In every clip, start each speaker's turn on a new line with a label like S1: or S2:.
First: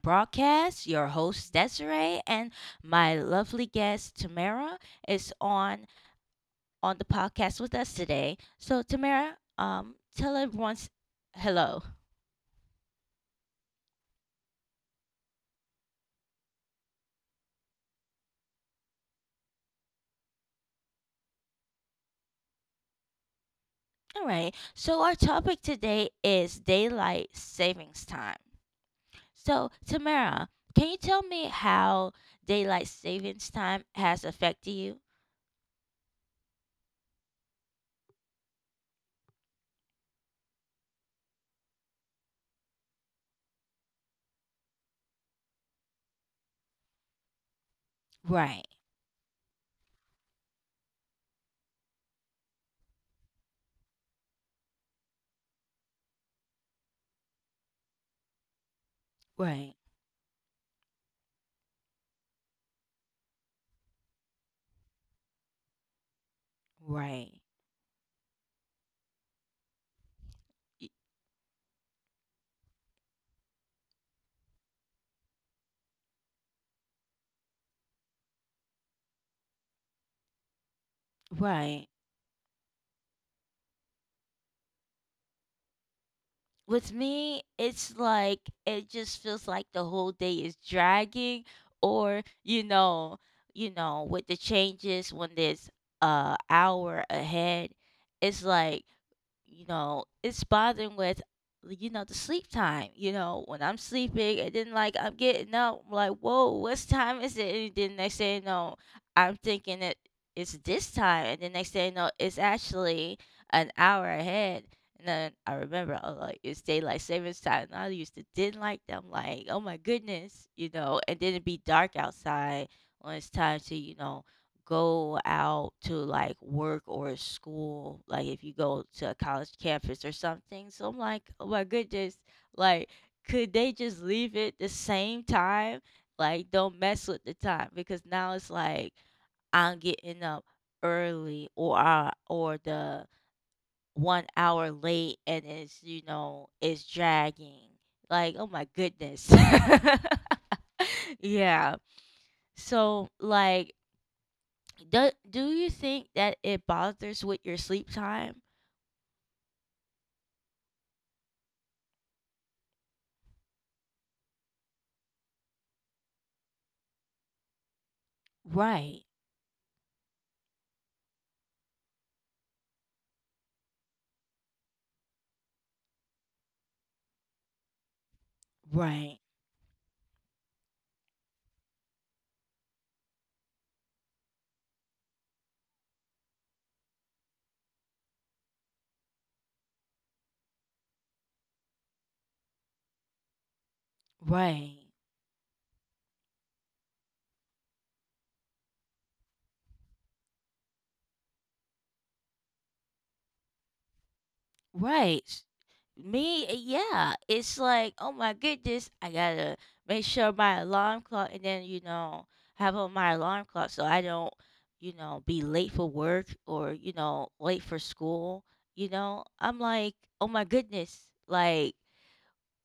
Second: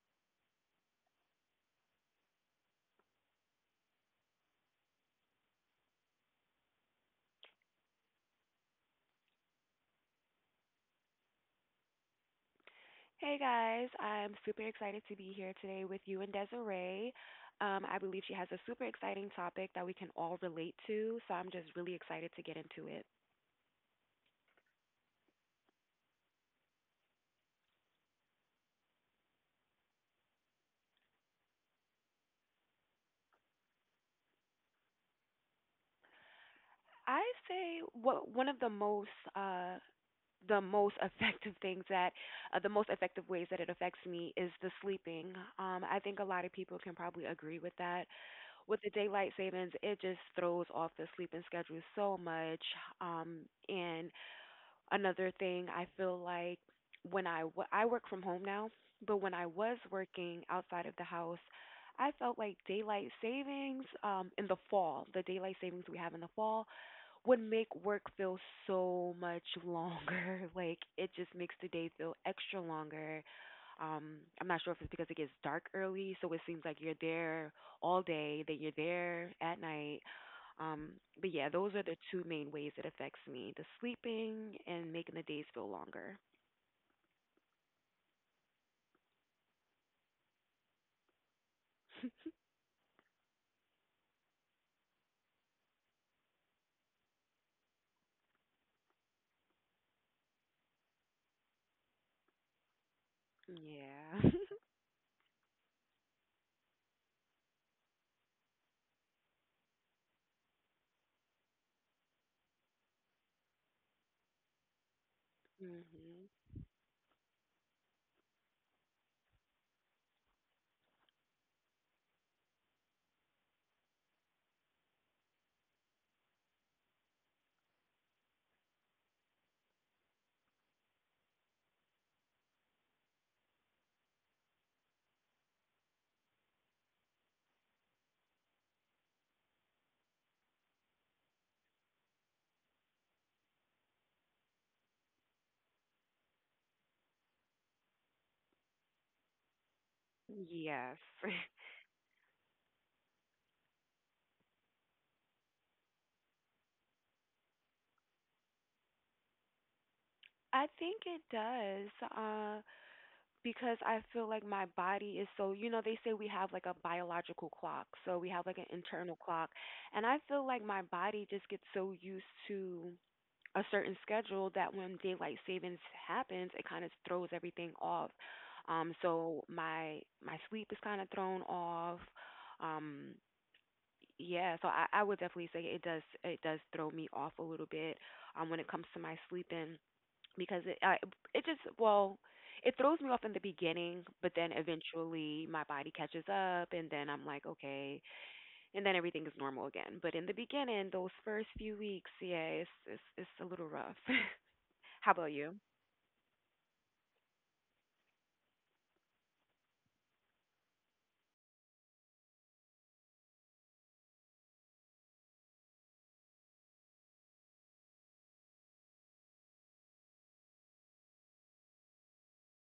S1: Broadcast. Your host, Desiree, and my lovely guest, Tamara, is on the podcast with us today. So, Tamara, tell everyone hello.
S2: Hey guys, I'm super excited to be here today with you and Desiree. I believe she has a super exciting topic that we can all relate to, so I'm just really excited to get into it.
S1: All right. So, our topic today is daylight savings time. So, Tamara, can you tell me how daylight savings time has affected you?
S2: I say what one of uh, the most effective things that the most effective ways that it affects me is the sleeping. I think a lot of people can probably agree with that. With
S1: Right,
S2: the daylight savings, it just throws off the sleeping schedule so much. Um, and Another thing, I feel like I work from home now, but when I was
S1: right,
S2: working outside of the house, I felt like daylight savings in the fall, the daylight savings we have in the fall would
S1: right,
S2: make work feel so much longer. Like
S1: y-
S2: it just makes the day feel extra longer. I'm not sure if it's because it gets dark early, so it seems like you're there all day, that you're there at night. Um, but yeah, those are
S1: right.
S2: the two main ways it affects me: the sleeping and making the days feel longer.
S1: With me, it's like it just feels like the whole day is dragging, or you know, with the changes when there's a hour ahead, it's like, you know, it's bothering with, you know, the sleep time. You know, when I'm
S2: Yeah.
S1: sleeping and then like I'm getting up, I'm like, whoa, what time is it? And then next thing you know, I'm thinking it's this time, and then next thing you know, it's actually an hour ahead. And then I remember, oh,
S2: Mhm.
S1: like it's daylight savings time. And I used to didn't like them, like, oh my goodness, you know. And then it'd be dark outside when it's time to, you know, go out to like work or school, like if you go to a college campus or something. So I'm like, oh my goodness, like could they just leave it the same time? Like don't mess with the time because now it's like I'm getting up early or the one hour late, and it's, you know, it's dragging. Like, oh my goodness,
S2: Yes.
S1: yeah. So like, do you think that it bothers with your sleep time?
S2: I think it does, because I feel like my body is so, you know, they say we have like a biological clock. So we have like an
S1: Right,
S2: internal clock. And I feel like my body just gets so used to a certain schedule that when daylight savings happens, it kind of throws everything off. Um,
S1: right,
S2: so my my sleep is kind of thrown off. Um, yeah, so I would definitely say it does throw me off a little bit when it comes to my sleeping because it I, it just well it throws me off in the beginning, but then
S1: right,
S2: eventually my body catches up, and then I'm like okay, and then everything is normal again. But in the beginning, those first few weeks, yeah, it's a little rough. How about you?
S1: right. Me, yeah. It's like, oh my goodness, I gotta make sure my alarm clock, and then, you know, have on my alarm clock so I don't, you know, be late for work or, you know, late for school. You know, I'm like, oh my goodness, like,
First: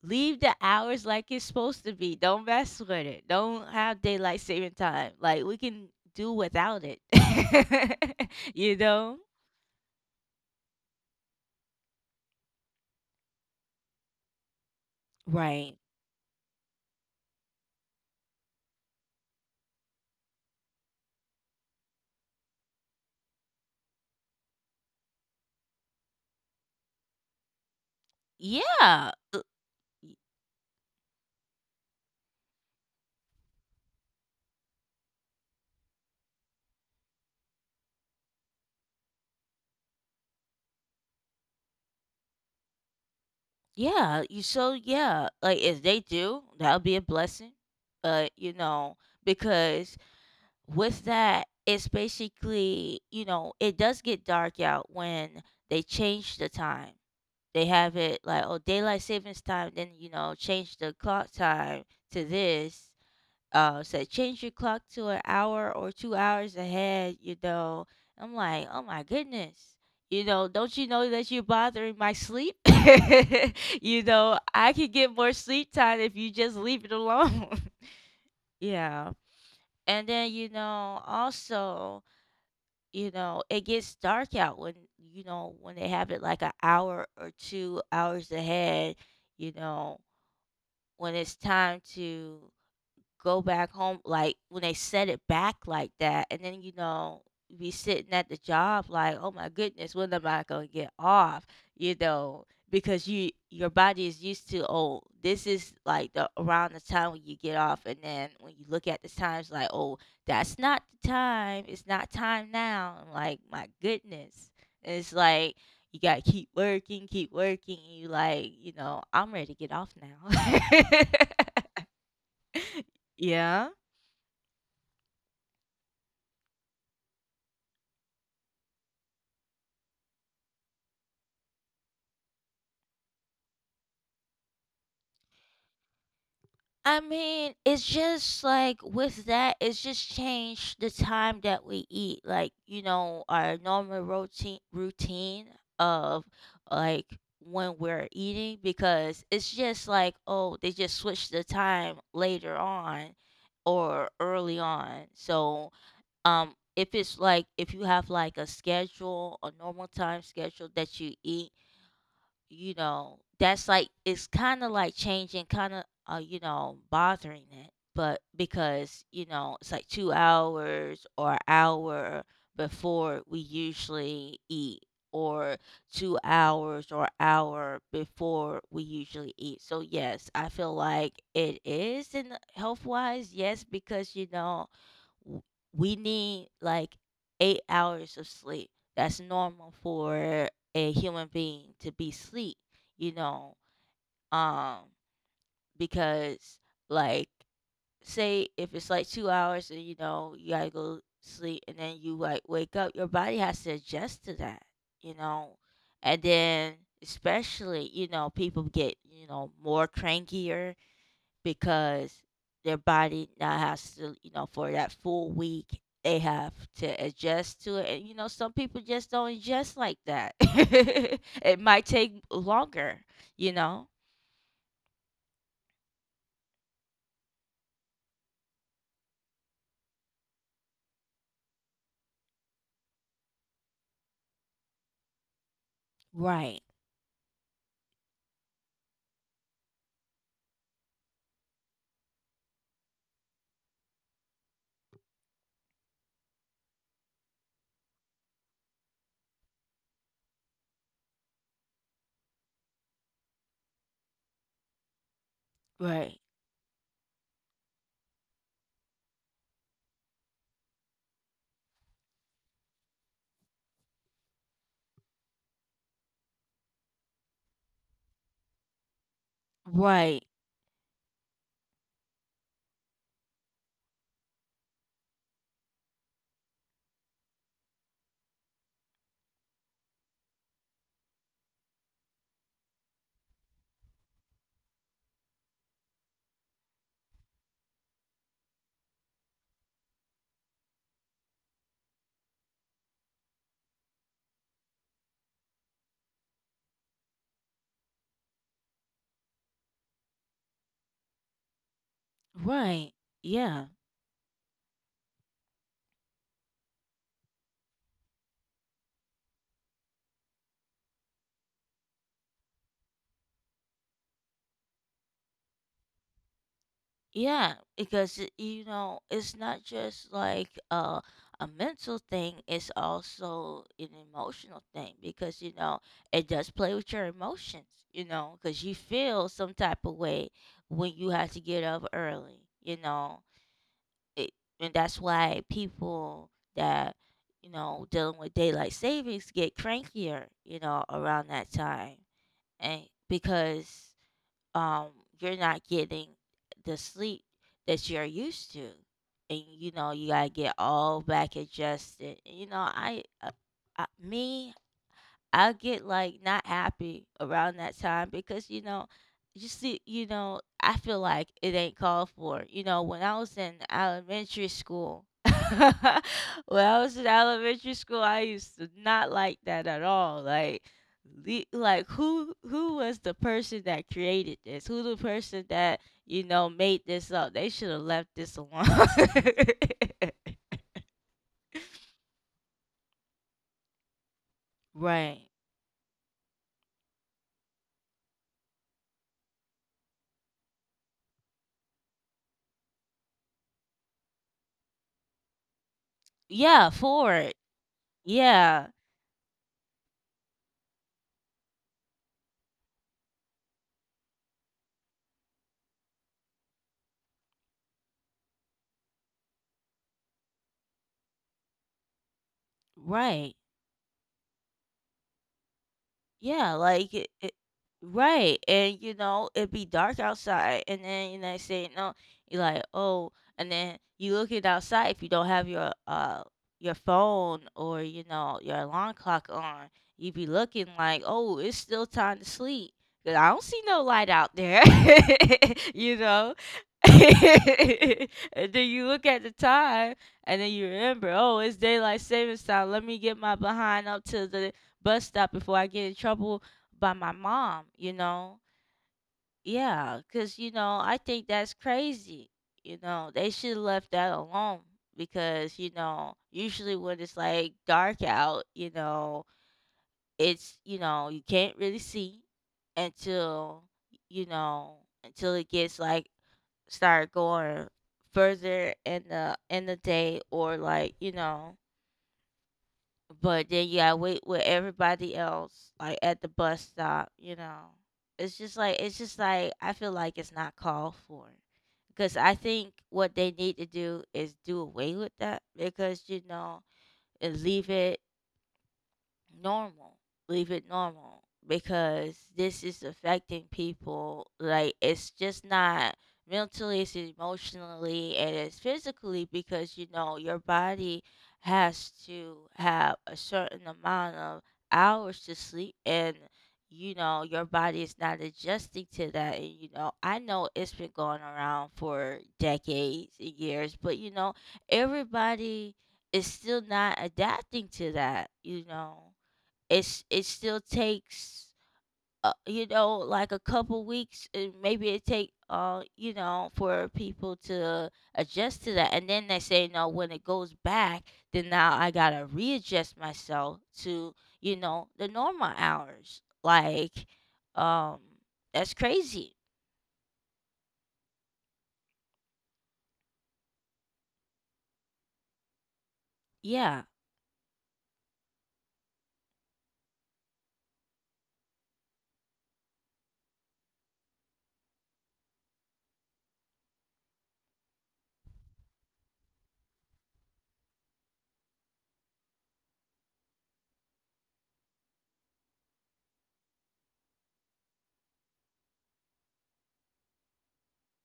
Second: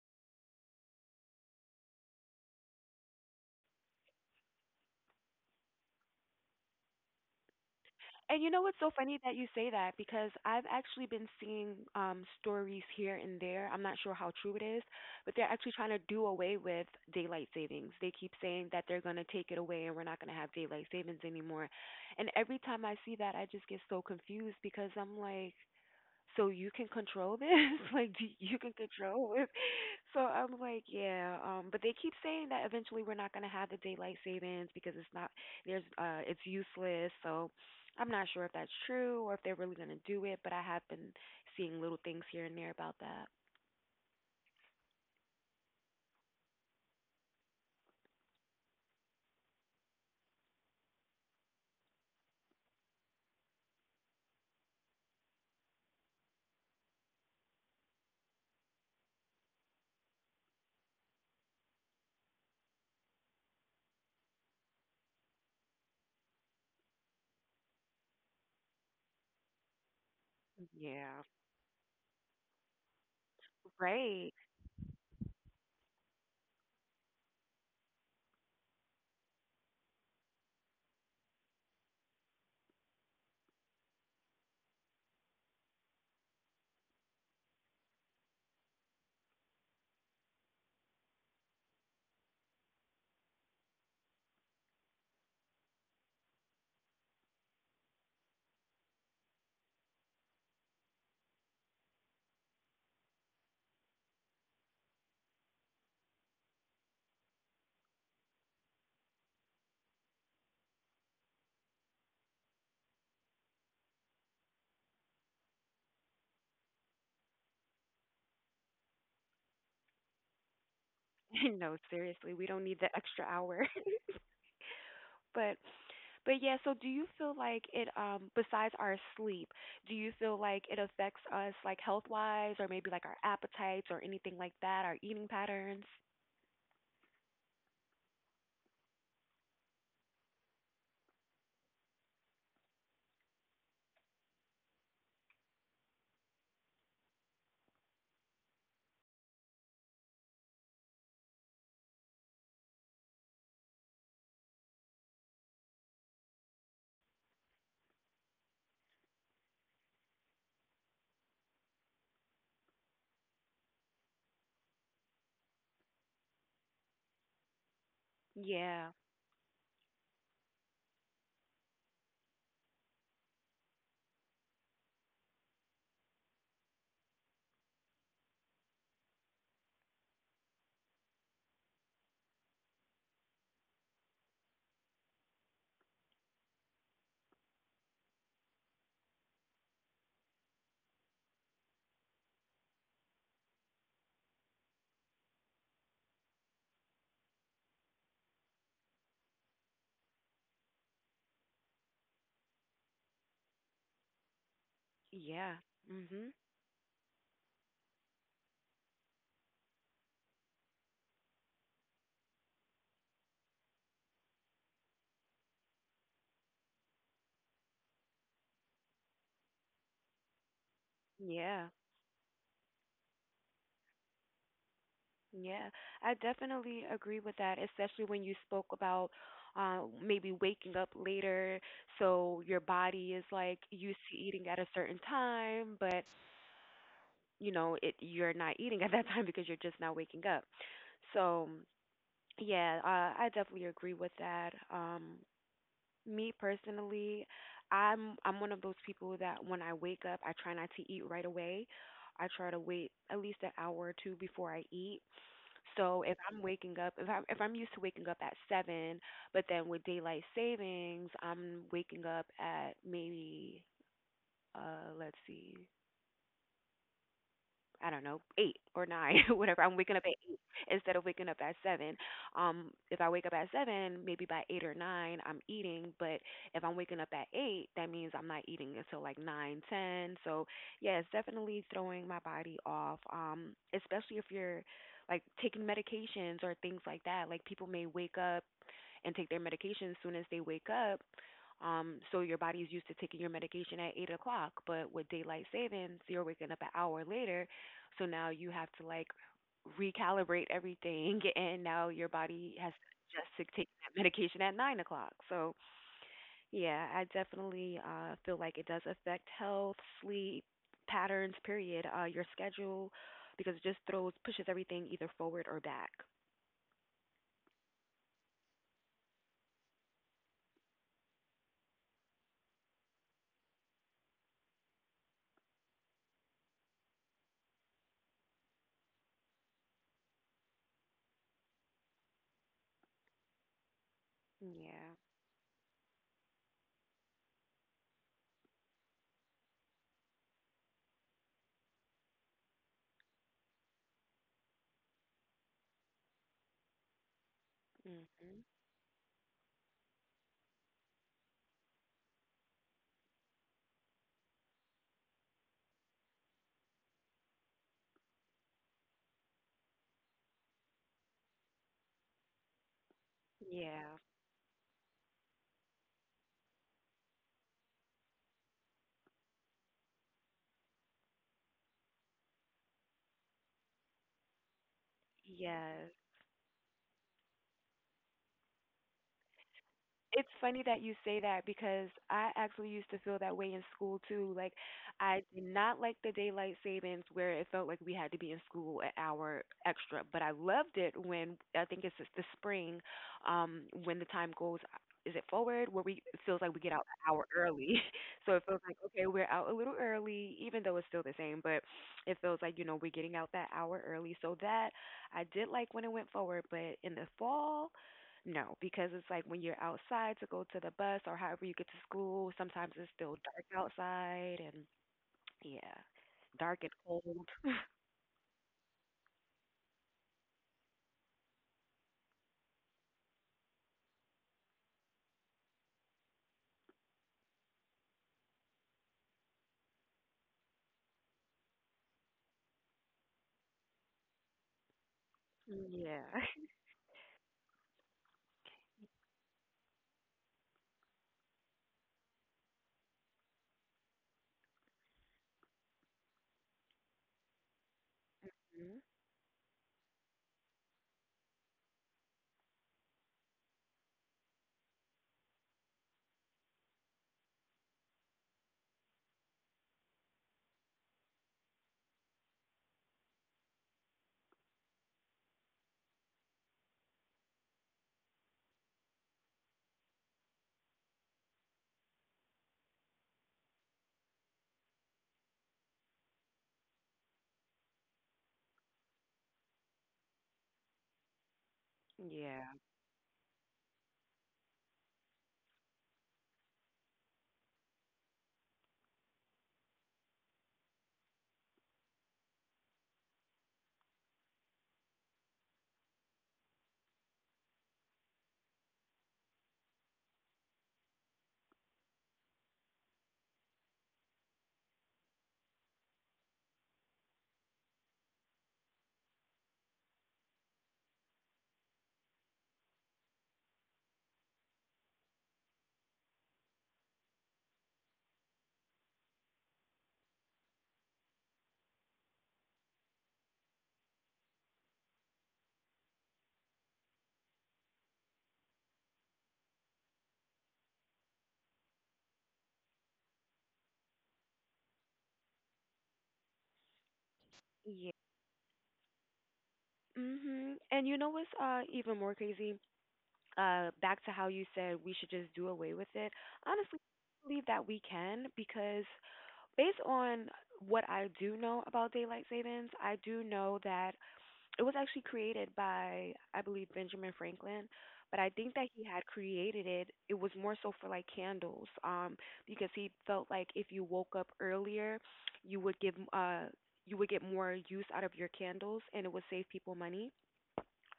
S1: leave the hours like it's supposed to be. Don't mess with it. Don't have daylight saving time. Like we can do without it.
S2: And you know
S1: You
S2: what's so
S1: know?
S2: funny that you say that because I've actually been seeing stories here and there. I'm not sure how true it is, but they're actually
S1: Right.
S2: trying to do away with daylight savings. They keep saying that they're going to take it away and we're not going to have daylight savings anymore. And every time I see that, I just get so confused because I'm like, so you can control this like do you can
S1: Yeah.
S2: control it
S1: y-
S2: so I'm like yeah but they keep saying that eventually we're not going to have the daylight savings because it's useless so I'm not sure if that's true or if they're really going to do it but I have been seeing little things here and there about that.
S1: Yeah. You So yeah. Like if they do, that'll be a blessing. But you know, because with that, it's basically, you know, it does get dark out when they change the time. They have it like, "Oh, daylight savings time," then, you know, change the clock time to this. Say, "Change your clock to an hour or 2 hours ahead," you know? I'm like, "Oh my goodness." You know, "Don't you know
S2: Yeah,
S1: that you're bothering my sleep?" You
S2: right.
S1: know, "I could get more sleep time if you just leave it alone." Yeah. And then, you know, also, you know, it gets dark out when, you know, when they have it like an hour or 2 hours ahead, you know, when it's time to go back home, like when they set it back like that, and then, you know, you be sitting at the job like, oh my goodness, when am I going to get off, you know, because your body is used to, oh, this is like the around the time when you get off, and then when you look at the times like, oh, that's not the time, it's not time. Now I'm like, my goodness. And it's like, you gotta keep working, keep working. You like, you know, I'm ready to get off now.
S2: No, seriously, we don't need the extra
S1: Yeah.
S2: hour. But but yeah, so do you feel like it besides our sleep, do you feel like it affects us like health-wise or maybe like our appetites or anything like that, our eating patterns?
S1: I mean, it's just like with that, it's just changed the time that we eat. Like, you know, our normal routine of like when we're eating because it's just like, oh, they just switched the time later on or early on. So, if it's like if you have like a schedule, a normal time schedule that you eat, you know, that's like it's kind of like changing, kind of, you know, bothering it, but
S2: Yeah.
S1: because you know it's like 2 hours or hour before we usually eat, or 2 hours or hour before we usually eat. So yes, I feel like it is in health wise, yes, because you know w- we need like 8 hours of sleep. That's normal for a human being to be sleep, you know. Um, because like say if it's like 2 hours and you know you gotta go sleep and then you like wake up, your body has to adjust to that, you know.
S2: Yeah.
S1: And
S2: Mhm.
S1: then especially, you know, people get, you know, more crankier because their body now has to, you know, for that full week, they have to adjust to it. And, you know, some people just don't adjust like that. It
S2: Yeah.
S1: might take longer, you know?
S2: Yeah, I definitely agree with that, especially when you spoke about maybe waking up later, so your body is like used to eating at a certain time, but
S1: Right.
S2: you know, it you're not eating at that time because you're just now waking up. So yeah, I definitely agree with that. Me personally, I'm one of those people that when I wake up, I try not to eat right away. I try to wait at least an hour or two before I eat. So
S1: Right.
S2: if I'm waking up, if I'm used to waking up at seven, but then with daylight savings, I'm waking up at maybe let's see, I don't know, eight or nine, whatever. I'm waking up at
S1: Right.
S2: eight instead of waking up at seven. If I wake up at seven, maybe by eight or nine, I'm eating. But if I'm waking up at eight, that means I'm not eating until like nine, ten. So yeah, it's definitely throwing my body off. Especially if you're like taking medications or things like that. Like people may wake up and take their medication as soon as they wake up. So your body is used to taking your medication at 8 o'clock, but with daylight savings, you're waking up an hour later. So now you have to like recalibrate everything, and now your body has
S1: Right.
S2: to adjust to
S1: Yeah.
S2: taking that medication at 9 o'clock. So yeah, I definitely feel like it does affect health, sleep patterns, period, your schedule, because it just throws pushes everything either forward or back.
S1: Yeah, because it- you know, it's not just like, a mental thing, it's also an emotional thing because you know, it does play with your emotions, you know, because you feel some type of way when you have to get up early, you know. It, and that's
S2: Yeah.
S1: why people that, you know, dealing with daylight savings get crankier, you know, around that time. And because um you're not getting the sleep that you're
S2: Mhm.
S1: used to. And you know you gotta get all back adjusted. You know, I me I get like not happy around that time because you know, you see, you know, I feel like it ain't called for. You know, when I was in
S2: Yeah.
S1: elementary school, when I was in elementary school, I used to not like that at all. Like, like who was the person that created this? Who the person that
S2: Yes,
S1: you know made this up? They should have left this alone.
S2: it's funny that you say that because I actually used to feel that way in school too. Like, I
S1: Right.
S2: did not like the daylight savings where it felt like we had to be in school an hour extra, but I loved it when I think it's just the spring, when the time goes, is it forward where we it feels like we
S1: Yeah.
S2: get out
S1: For
S2: an hour
S1: it.
S2: early. So it feels
S1: Yeah.
S2: like okay, we're out a little early, even though it's still the same, but it feels like you know we're getting out that hour early. So that I did like when it went forward, but in the fall. No, because it's like when you're outside to go to the bus or however you get to school, sometimes it's still
S1: Right.
S2: dark outside and yeah,
S1: Yeah,
S2: dark and
S1: like it,
S2: cold.
S1: it right. And you know, it'd be dark outside, and then you know say no, you're like, oh, and then you look it outside if you don't have your phone or, you know, your alarm clock on, you'd be looking like, oh, it's still time to sleep. Cause I don't see no light out there. You
S2: Yeah.
S1: know. And then you look at the time and then you remember, oh, it's daylight savings time. Let me get my behind up to the bus stop before I get in trouble by my mom, you know?
S2: Mhm.
S1: Yeah, because, you know, I think that's crazy. You know, they should have left that alone because, you know, usually when it's like dark out, you know, it's, you know, you can't really see until, you know, until it gets like start going further in the day, or like, you know, but then you gotta wait with everybody else, like at the bus stop, you know. It's just like I feel like it's not called for. Because I
S2: Yeah.
S1: think what they need to do is do away with that because you know, and leave it normal. Leave it normal because this is affecting people. Like it's just not mentally, it's emotionally, and it's physically because you know your body has to have a certain amount of hours to sleep, and you know your body is not adjusting to that. And you know I know it's been going around for decades and years, but you know everybody is still not adapting to that. You know, it's it still takes you know, like a couple weeks, and maybe it take, you know, for people to adjust to that, and then they say no when it goes back. Then now I gotta readjust myself to, you know, the normal hours, like,
S2: Yeah.
S1: um that's crazy.
S2: Mhm. And you know what's even more crazy? Uh, back to how you said we should just do away with it.
S1: Yeah.
S2: Honestly, I believe that we can because based on what I do know about daylight savings, I do know that it was actually created by, I believe, Benjamin Franklin, but I think that he had created it. It was more so for like candles, because he felt like if you woke up earlier, you would give uh you would get more use out of your candles, and it would save people money.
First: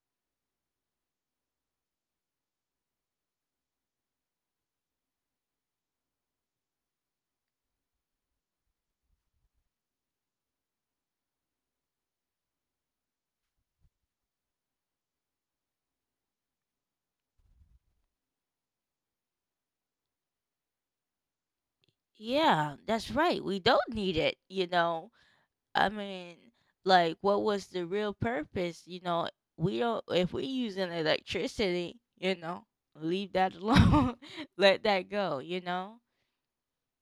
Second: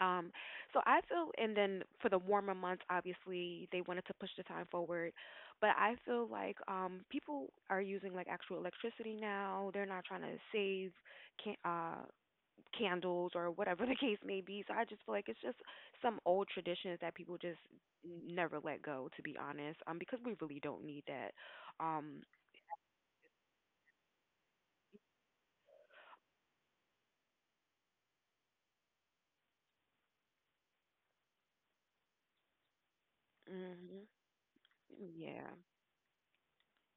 S2: Um, so I feel, and then for the warmer months, obviously they wanted to push the time forward, but I feel like people are using like actual electricity now. They're not trying to save can uh candles or whatever the case may be. So I just feel like it's just some old traditions that people just never let go, to be honest, because we really don't need that. Um,
S1: Yeah, that's right, we don't need it, you know. I mean, like, what was the real purpose? You know, we don't, if we're using electricity, you know, leave that
S2: mhm.
S1: alone, let that go,
S2: Yeah,
S1: you know?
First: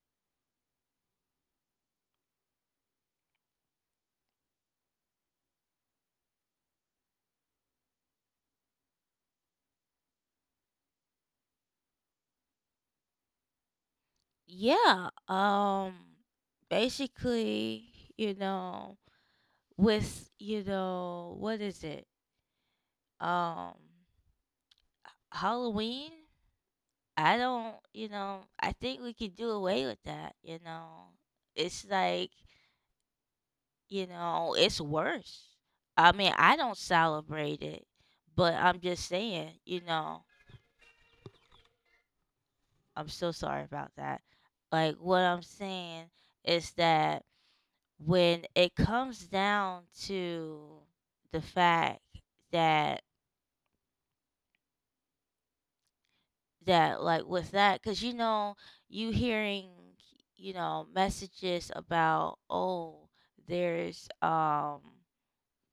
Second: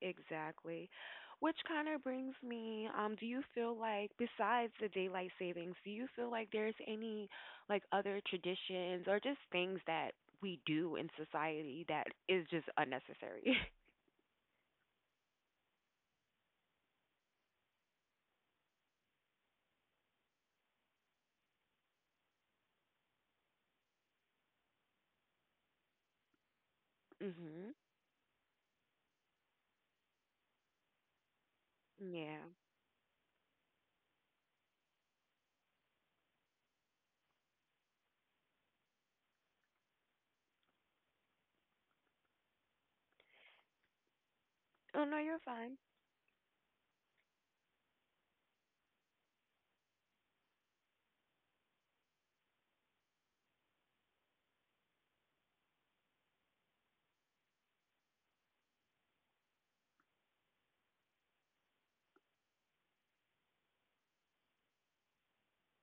S2: exactly. Which kind of brings me, do you feel like besides the daylight savings, do you feel like there's any like other traditions or just things that we do in society that is just unnecessary?
S1: Yeah. Basically, you know, with, you know, what is it? Um, Halloween? I
S2: Mhm.
S1: don't, you know, I think we could do away with that, you know? It's like,
S2: Yeah.
S1: you know, it's worse. I mean, I don't celebrate it, but I'm just saying, you know, I'm so sorry about that. Like,
S2: Oh no,
S1: what
S2: you're
S1: I'm
S2: fine.
S1: saying is that when it comes down to the fact that, that like with that, because you know, you hearing, you know, messages about, oh, there's,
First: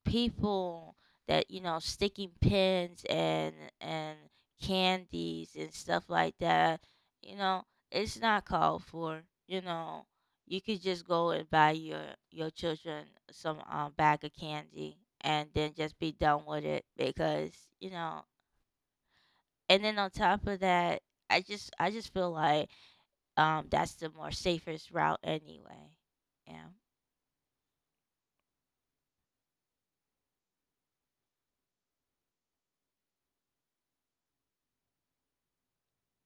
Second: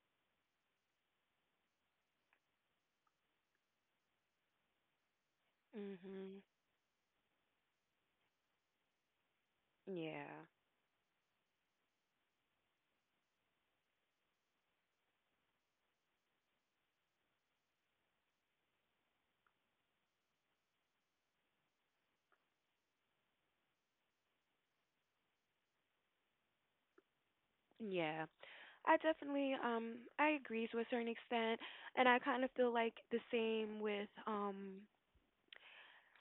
S1: people that you know sticking pins and candies and stuff like
S2: Mhm.
S1: that, you know, it's not called for, you know,
S2: Yeah.
S1: you could just go and buy your children some, bag of candy and then just be done with it because you know. And then on top of that, I just feel like that's the more safest route anyway. Yeah.
S2: Yeah, I definitely I agree to a certain extent and I kind of feel like the same with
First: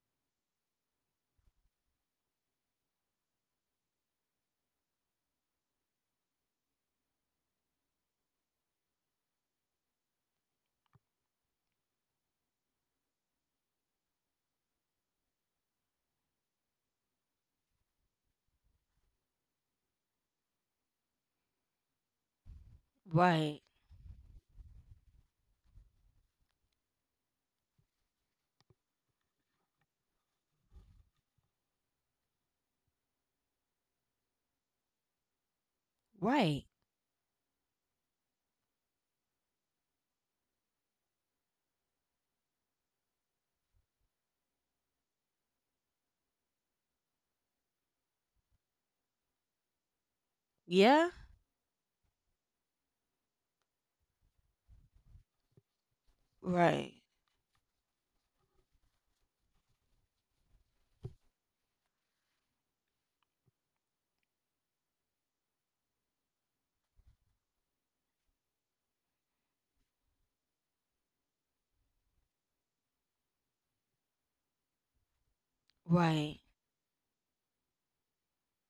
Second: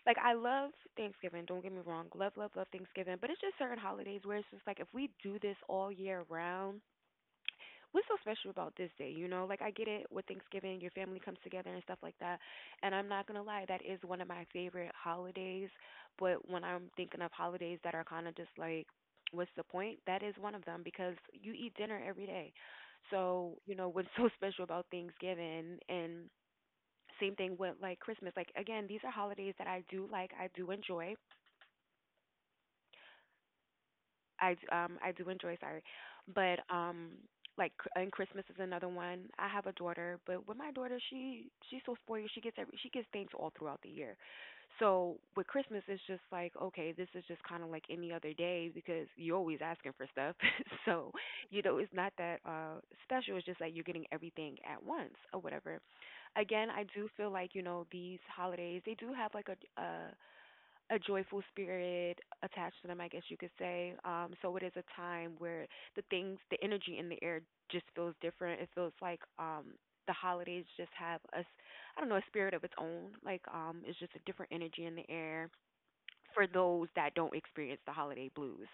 S2: like I love Thanksgiving, don't get me wrong. Love, love, love Thanksgiving, but it's just certain holidays where it's just like if we do this all year round, what's so special about this day? You know, like I get it with Thanksgiving, your family comes together and stuff like that. And I'm not gonna lie, that is one of my favorite holidays. But when I'm thinking of holidays that are kind of just like, what's the point? That is one of them because you eat dinner every day. So
S1: Right.
S2: you know what's so special about Thanksgiving and same thing with like Christmas. Like again, these are holidays that I do like, I do enjoy. I do enjoy, sorry, but
S1: Right.
S2: like cr- and Christmas is another one. I have a daughter, but with my daughter, she's so spoiled. She gets things all throughout the year. So with Christmas, it's just like okay, this is just kind of like any other day because you're always asking for stuff. So
S1: Yeah.
S2: you know it's not that special. It's just like you're getting everything at once or whatever. Again, I
S1: Right,
S2: do feel like you know these holidays they do have like a joyful spirit attached to them, I guess you could say. So it is a time where the energy in the air just feels different. It feels like the holidays just have I don't know, a spirit of its own. Like it's just a different energy in the air
S1: right.
S2: for those that don't experience the holiday blues.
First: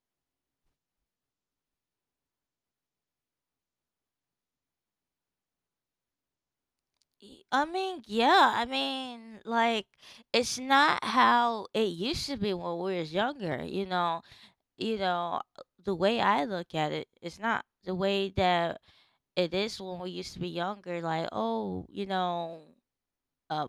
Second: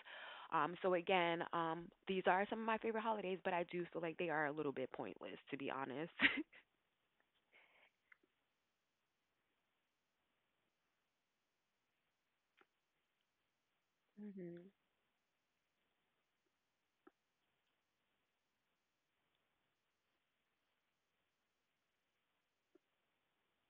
S2: So again, these are some of my favorite holidays, but I do feel like they are a little bit pointless, to be honest.
S1: I mean, yeah. I mean, like it's not how it used to be when we was younger.
S2: Mhm.
S1: You know the way I look at it, it's not the way that it is when we used to be younger. Uh,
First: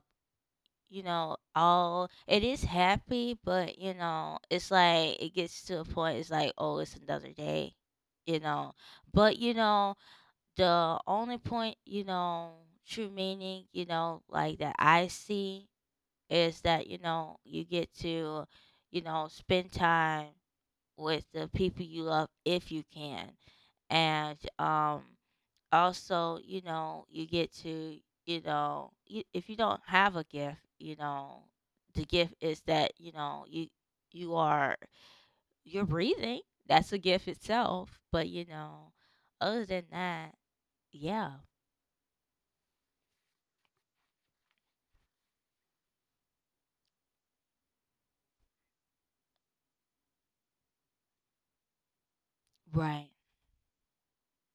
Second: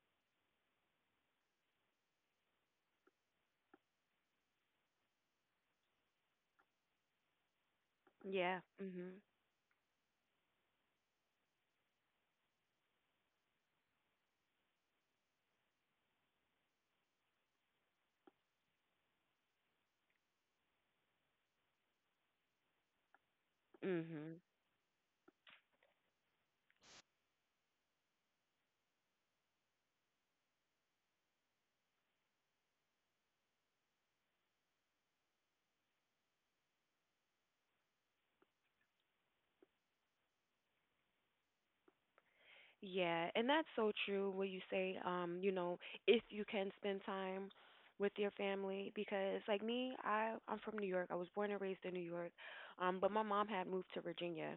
S1: all it is happy, but it's like it gets to a point. It's like, oh, it's another day. You
S2: Yeah.
S1: know,
S2: Mhm.
S1: but the only point, true meaning, that I see is that, you get to, spend time with the people you love if you can. And
S2: Mhm.
S1: also, you get to, if you don't have a gift, the gift is that, you know, you are you're breathing. That's a gift itself, but other than that, yeah.
S2: Yeah, and that's so true where you say, if you can spend time with your family because like me, I'm from New York. I was born and raised in New York.
S1: Right,
S2: But my mom had moved to Virginia,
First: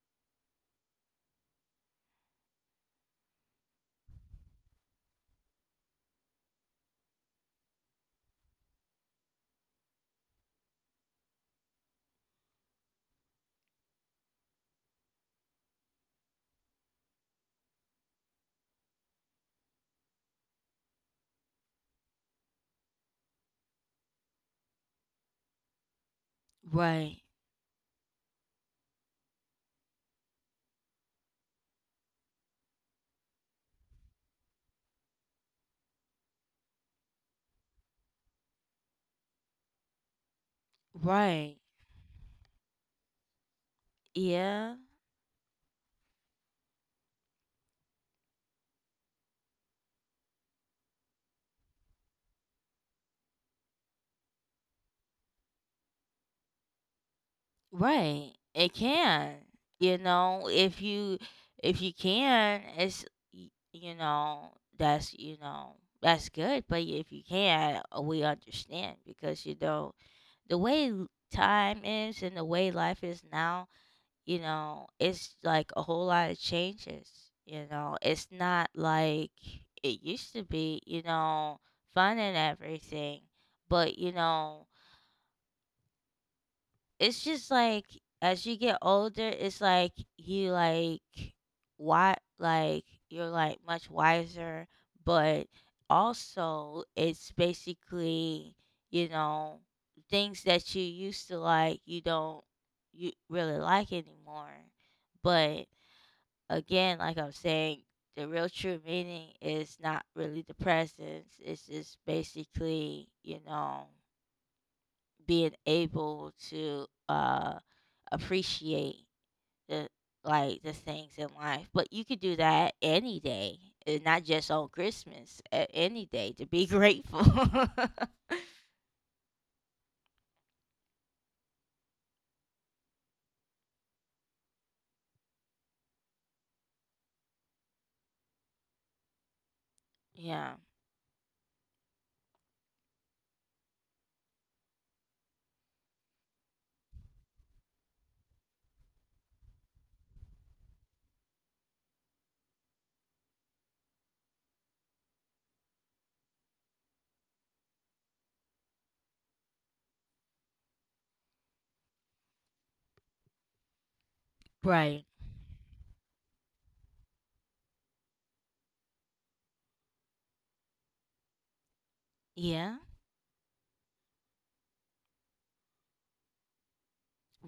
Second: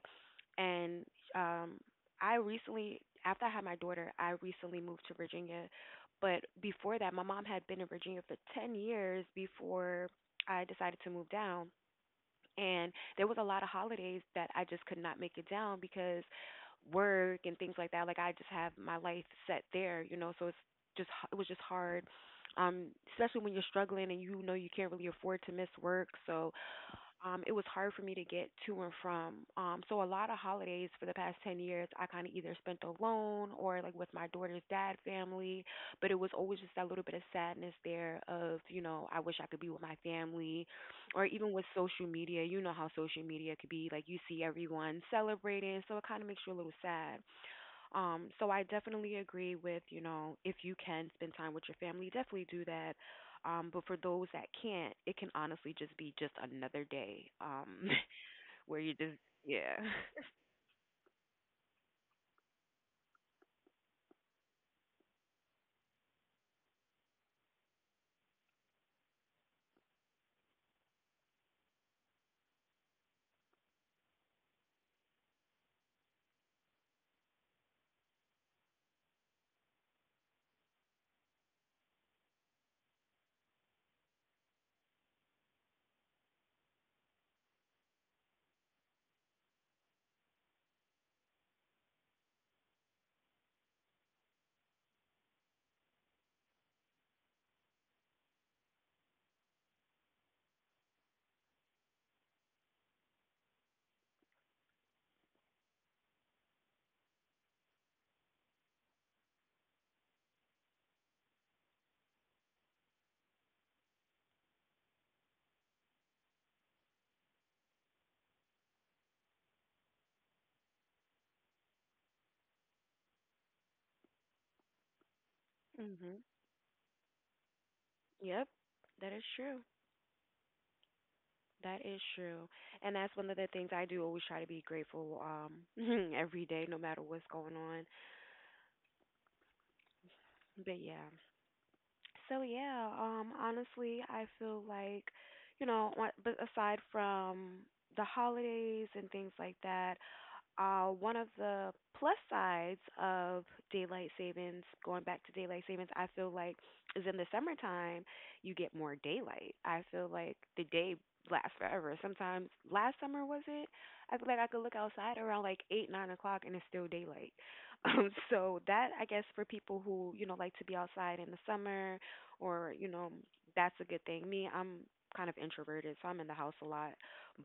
S2: and um I recently, after I had my daughter, I recently moved to Virginia. But before that, my mom had been in Virginia for 10 years before I decided to move down, and there was a lot of holidays that I just could not make it down because work and things like that. Like I just have my life set there, you know, so it was just hard, um especially when you're struggling and you know you can't really afford to miss work. So
S1: right,
S2: it was hard for me to get to and from. So a lot of holidays for the past 10 years, I kind of either spent alone or like with my daughter's dad family, but it was always just that little bit of sadness there of, you know, I wish I could be with my family, or
S1: right.
S2: even with social media. You know how social media could be, like you see
S1: Yeah,
S2: everyone celebrating, so it kind of makes you a little sad. So I definitely agree with, you know, if you can spend time with your family, definitely do that. But for those that can't, it can honestly just be just another day,
S1: right. It
S2: where you just,
S1: can.
S2: yeah.
S1: You know, if you if you can, it's you know that's good. But if you can, we understand because the way time is and the way life is now. It's like a whole lot of changes. You know, it's not like it used to be, fun and everything. But, it's just like as you get older, it's like you like why? You're like much wiser, but also it's basically, you know, things that you used to like, you don't you really like anymore. But again, like I'm saying, the real true meaning is not really the presence. It's just basically, being able to appreciate the like the things in life. But you could do that any day, and not just on Christmas. Any
S2: Mhm.
S1: day to be grateful.
S2: Yep. That is true. That is true. And that's one of the things I do, always try to be grateful, every day, no matter what's going on.
S1: Yeah.
S2: But yeah. So yeah, honestly, I feel like, you know, but aside from the holidays and things like that, one of the plus sides of daylight savings, going back to daylight savings, I feel like, is in the summertime, you get more daylight. I feel like the day lasts forever. Sometimes last summer, was it? I feel like I could look
S1: Right.
S2: outside around like 8, 9 o'clock, and it's still daylight. So that, I guess, for people who you know like to be outside in the summer,
S1: Yeah.
S2: or you know, that's a good thing. Me, I'm kind of introverted, so I'm in the house a lot.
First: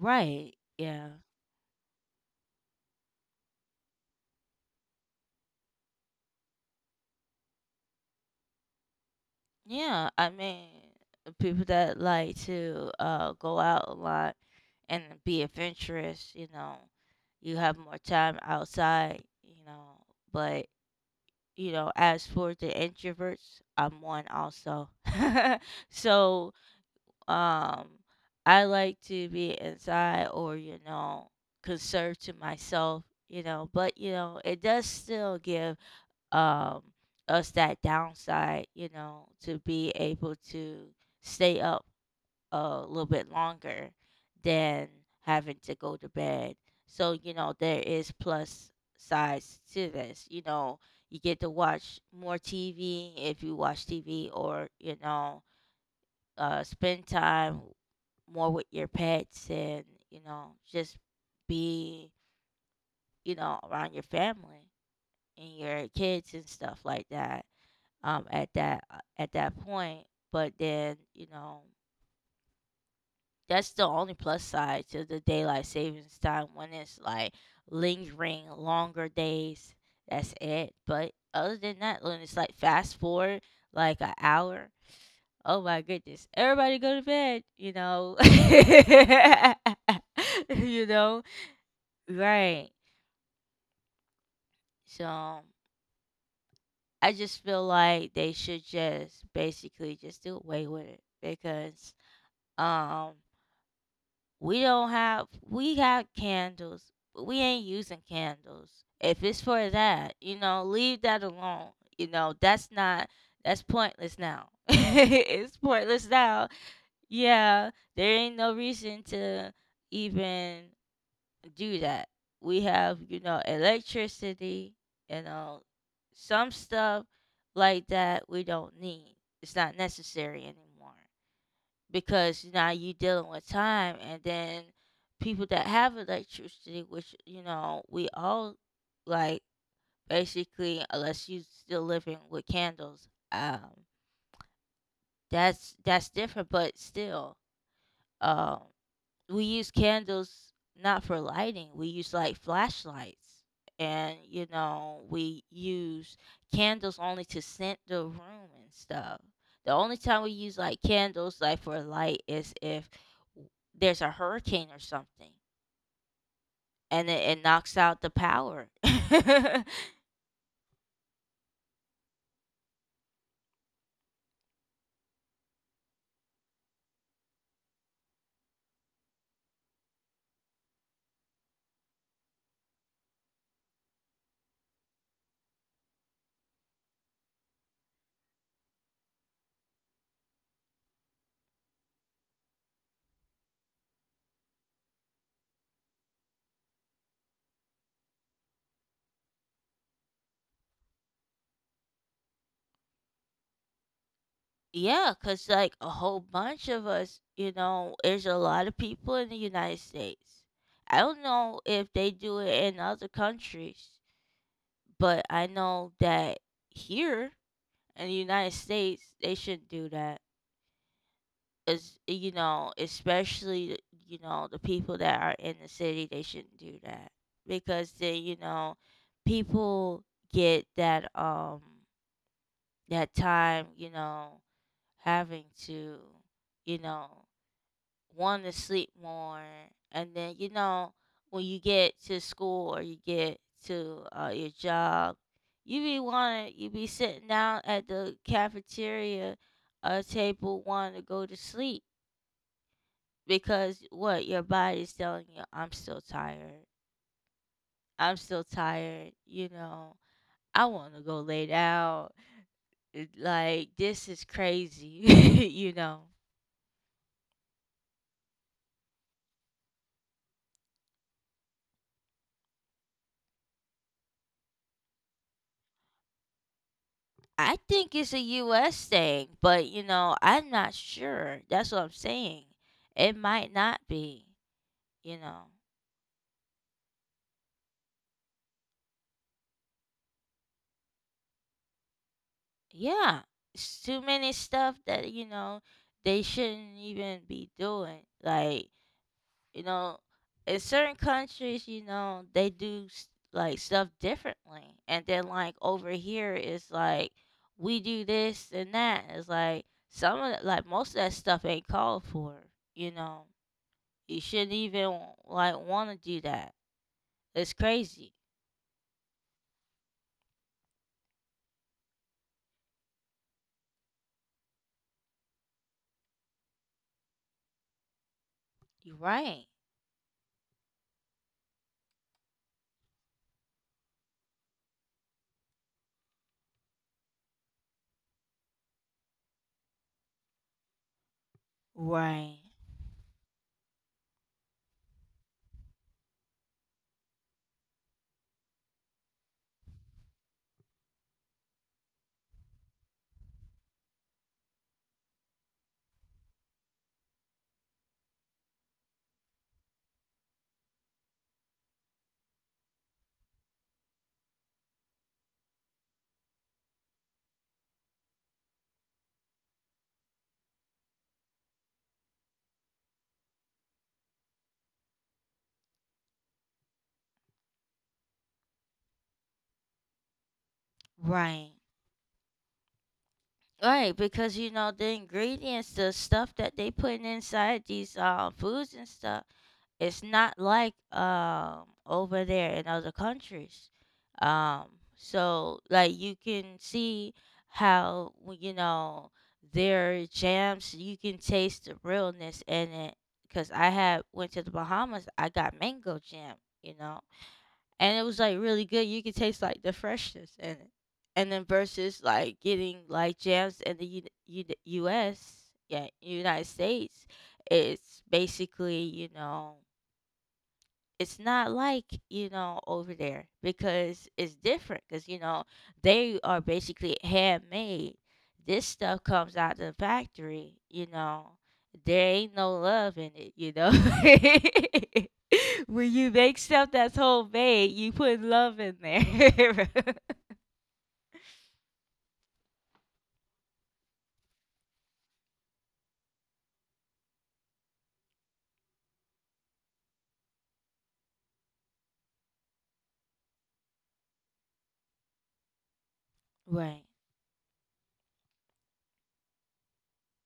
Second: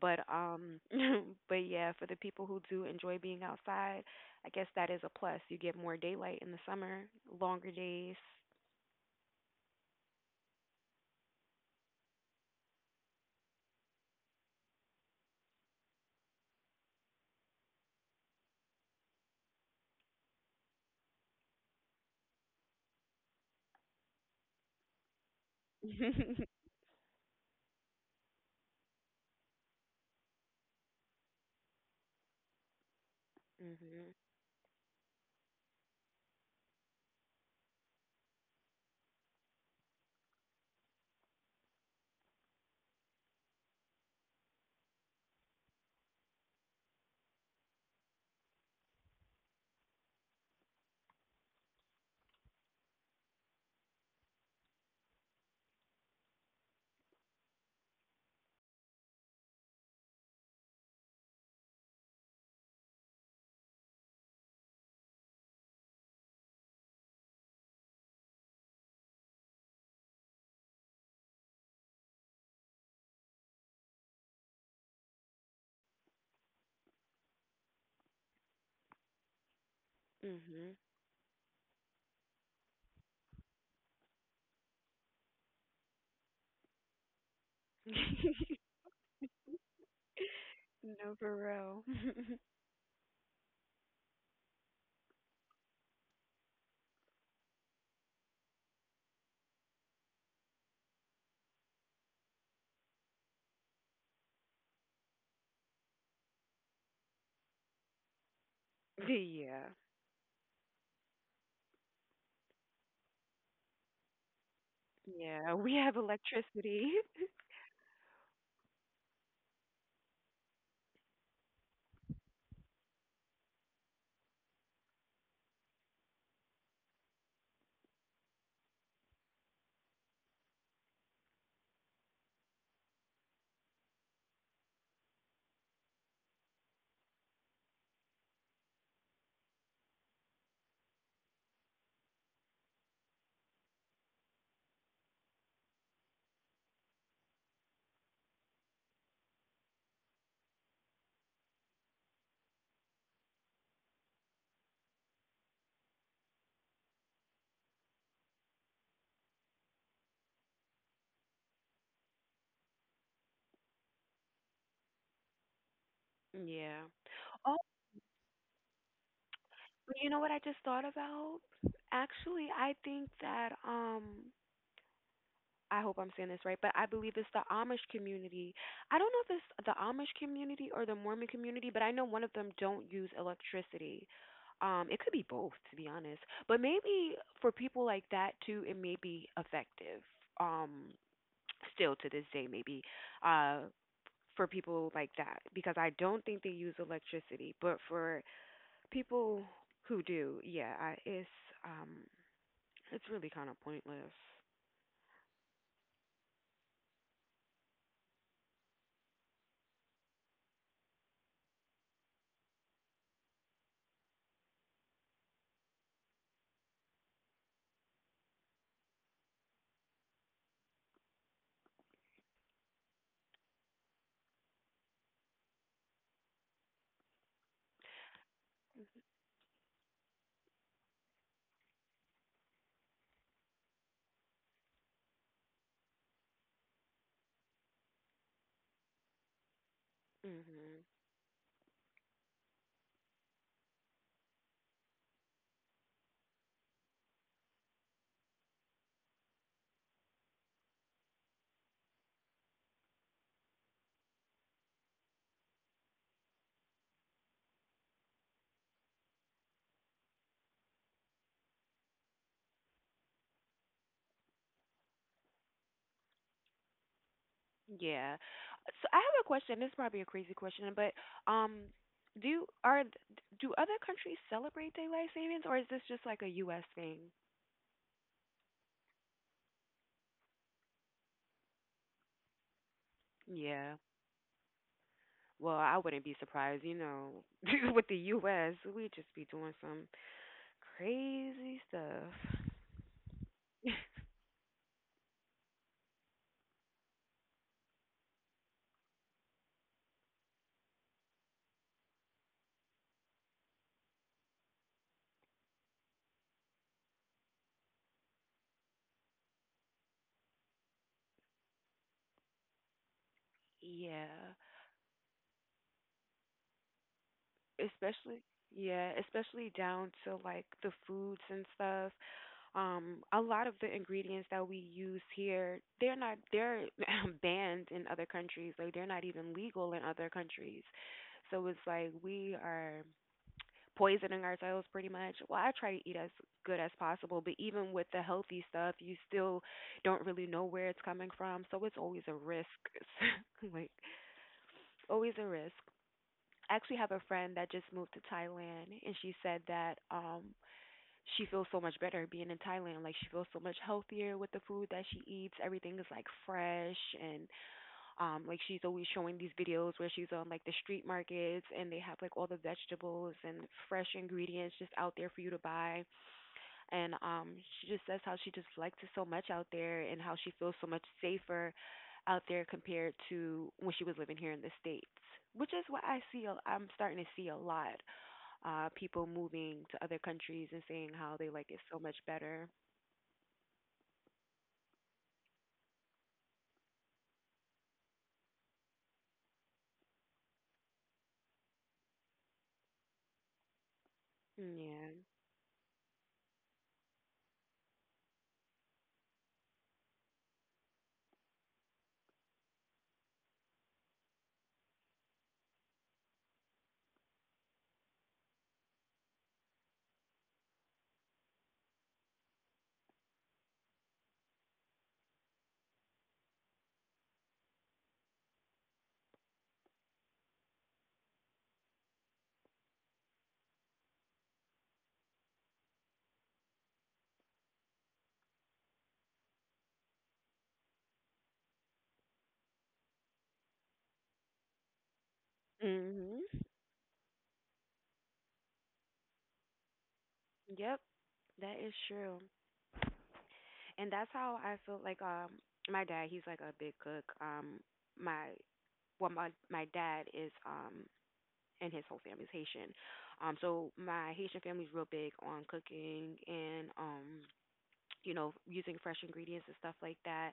S2: But
S1: Yeah.
S2: but yeah, for the people who do enjoy being outside, I guess that is a plus. You get more daylight in the summer, longer days.
S1: Yeah, I mean, people that like to go out a lot and be adventurous, you have more time outside, you know. But, you know, as for the introverts, I'm one also. So, um, I like to be inside or, you know, conserve to myself, you know, but, you
S2: Mhm.
S1: know, it does still give um, us that downside, you know, to be able to stay up a little bit longer than having to go to bed. So, you know, there is plus sides to this. You know, you get to watch more TV if you watch TV or, you know, spend time more with your pets and, you know, just be, you know, around your family and your kids and stuff like that at that point. But then that's the only plus side to the daylight savings time when it's like lingering longer days. That's
S2: Mhm.
S1: it. But other than that, when it's like fast forward like an hour, oh my goodness, everybody go to bed. You know, you
S2: No,
S1: know,
S2: for real.
S1: right? So I just feel like they should just basically just do away with it because um we don't have we got candles, but we ain't using candles. If it's for
S2: Yeah.
S1: that, you know, leave that alone. You know, that's not that's pointless now.
S2: Yeah,
S1: It's
S2: we have
S1: pointless now.
S2: electricity.
S1: Yeah, there ain't no reason to even do that. We have, you know, electricity, you know, some stuff like that we don't need. It's not necessary anymore because now you dealing with time and then people that have electricity which you know we all like basically unless you still living with candles. That's different but still. um we use candles not for lighting. We use like flashlights. And, you know, we use candles only to scent the room and stuff. The only time we use like candles like for light is if w- there's a hurricane or something
S2: Yeah.
S1: and it knocks out the power.
S2: But you know what I just thought about? Actually, I think that I hope I'm saying this right, but I believe it's the Amish community. I don't know if it's the Amish community or the Mormon community, but I know one of them don't use electricity. It could be both, to be honest. But maybe for people like that too, it may be effective. Um, Still to this day, maybe. Uh, for people like that, because I don't think they use electricity. But for people who do, yeah, um, it's really kind of pointless.
S1: Yeah, cuz like a whole bunch of us, you know, there's a lot of people in the United States. I don't know if they do it in other countries, but I know that here in the United States, they shouldn't do that. As you know, especially, you know, the people that are in the city, they shouldn't do that. Because then, you know, people get that, that time, you know, having to, you know, want to sleep more. And then, you
S2: Mhm.
S1: know, when you get to school or you get to your job, you be wanting, you be sitting down at the cafeteria table wanting to go to sleep because what your body's telling you, I'm still tired. I'm still tired. You know, I want to go lay down. Like, this is crazy, you know.
S2: Yeah. So I have a question. This is probably a crazy question, but um, do are do other countries celebrate daylight savings, or is this just like a U.S. thing?
S1: I think it's a US thing, but you know, I'm not sure. That's what I'm saying. It might
S2: Yeah.
S1: not be, you know.
S2: Well, I wouldn't be surprised. You know, with the U.S., we just be doing some crazy stuff.
S1: Yeah. It's too many stuff that, you know, they shouldn't even be doing. Like, you know, in certain countries, you know, they do like stuff differently. And then like over here it's like we do this and that. It's like some of the, like most of that stuff ain't called for, you know.
S2: Yeah,
S1: You shouldn't even like want to do that. It's crazy.
S2: especially, yeah, especially down to like the foods and stuff. A lot of the ingredients that we use here, they're not they're banned in other countries. Like they're
S1: You're
S2: not even
S1: right.
S2: legal in other countries. So it's like we are poisoning ourselves pretty much. Well, I try to eat as good as possible, but even with the healthy stuff, you still don't really know where it's coming from. So it's always a
S1: Right.
S2: risk. Like always a risk. I actually have a friend that just moved to Thailand and she said that she feels so much better being in Thailand. Like she feels so much healthier with the food that she eats. Everything is like fresh, and like she's always showing these videos where she's on like the street markets, and they have like all the vegetables and fresh ingredients just out there for you to buy. And she just says how she just likes it so much out there and how she feels so much safer out there compared to when she was living here in the States. Which is what I see, I'm starting to see a lot, people moving to other countries and saying how they like
S1: Right.
S2: it so much better.
S1: Right, because you know the ingredients, the stuff that they putting inside these foods and stuff, it's not like over there in other countries. Um,
S2: Yeah.
S1: so like you can see how you know their jams, you can taste the realness in it. Cause I had went to the Bahamas, I got mango jam, you know, and it was like really good. You could taste like the freshness in it, and then versus like getting like jams in the U.S., yeah, United States, it's basically you know it's not like you know over there because it's different because you know they are basically handmade. This stuff comes out the factory you know there ain't no love in it you know. When you make
S2: Mhm.
S1: stuff that's homemade you put love in there.
S2: Yep, that is true. And that's how I feel, like, my dad, he's like a big cook. My well my dad is, and his whole family's Haitian. So my Haitian family's real big on cooking, and
S1: Right.
S2: you know, using fresh ingredients and stuff like that.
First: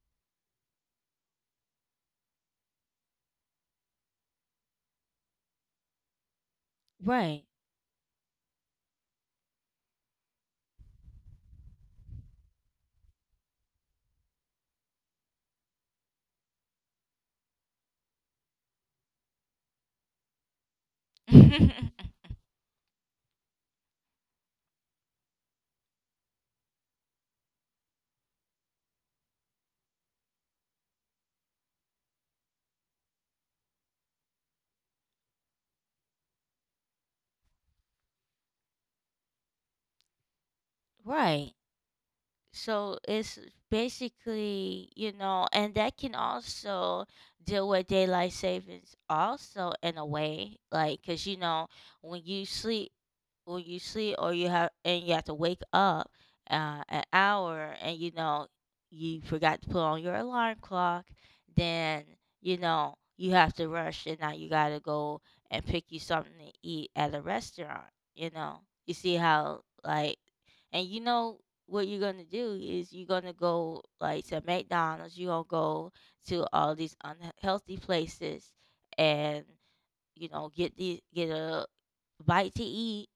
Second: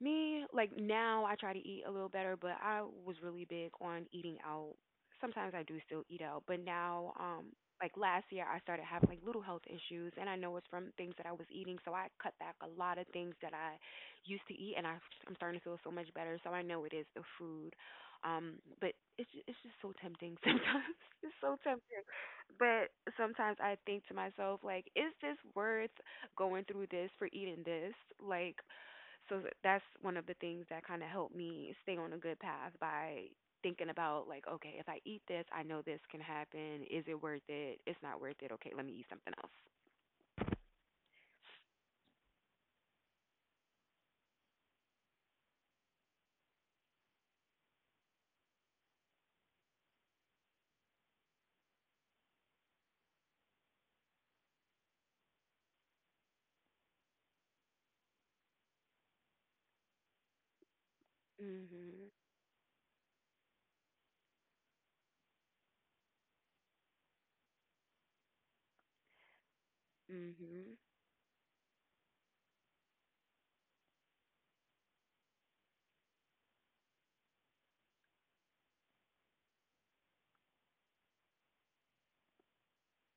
S2: Me, like, now I try to eat a little better, but I was really big on eating out. Sometimes I do still eat out, but now
S1: Right.
S2: like last year I started having like little health issues, and I know it's from things that I was eating, so I cut back a lot of things that I used to eat, and I'm starting to feel so much better. So I know it is the food. Um but it's just so tempting sometimes. It's so tempting. But sometimes I think to myself, like, is this worth going through this for eating this? Like, so that's one of the things that kind of helped me stay on a good path, by thinking about like, okay, if I eat this, I know this can happen. Is it worth it? It's not worth it. Okay, let me eat something else.
S1: Right, so it's basically you know and that can also deal with daylight savings also in a way like because you know when you sleep when you sleep or you have and you have to wake up an hour and you know you forgot to put on your alarm clock then
S2: Mhm.
S1: you know you have to rush and now you gotta go and pick you something to eat at a restaurant you know you see how like.
S2: Mhm.
S1: And you know what you're gonna do is you're gonna go like to McDonald's, you're gonna go to all these unhealthy places and you know get the get a bite to eat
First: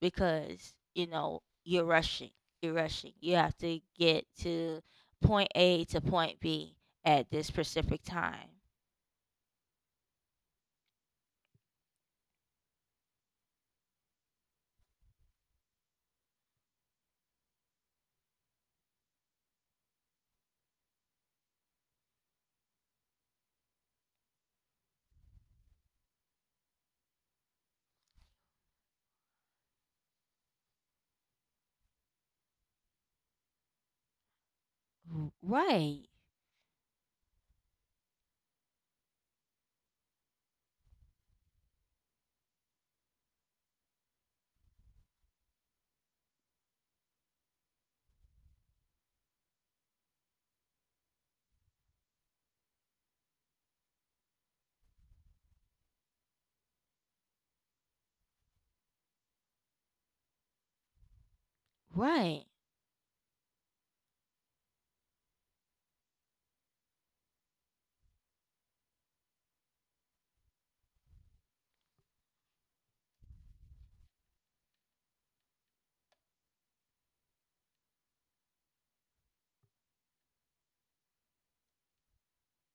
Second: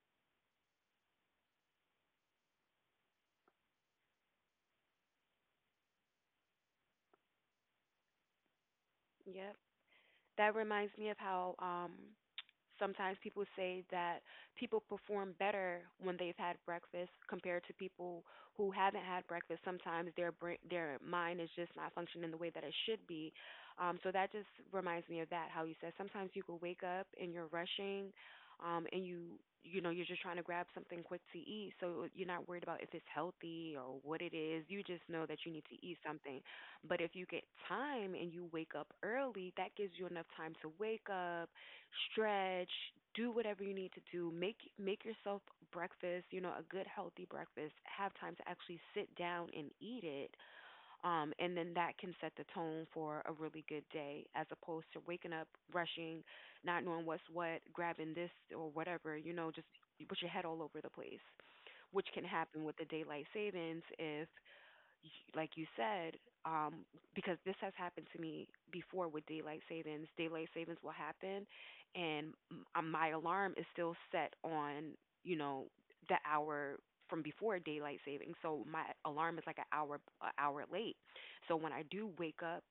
S1: because you know you're rushing. You're rushing. You have to get to point A to point B at this specific time.
S2: Yep. That reminds me of how sometimes people say that people perform better when they've had breakfast compared to people who haven't had breakfast. Sometimes their brain, their mind, is just not functioning the way that it should be. So that just reminds me of that. How you said sometimes you could wake up and you're rushing, and you know you're just trying to grab something quick to eat. So you're not worried about if it's healthy or what it is. You just know that you need to eat
S1: Right,
S2: something. But if you get time and you wake up early, that gives you enough time to wake up, stretch, do whatever you need to do, make yourself breakfast, you know, a good healthy breakfast, have time to actually sit down and eat it. And then that can set the tone for a really good day, as opposed to waking up, rushing, not knowing what's what, grabbing this or whatever, you know, just put your head all over the place, which can
S1: right.
S2: happen with the daylight savings if y- like you said, um, because this has happened to me before with daylight savings. Daylight savings will happen, and my alarm is still set on, you know, the hour from before daylight savings. So my alarm is like an hour late. So when I do wake up,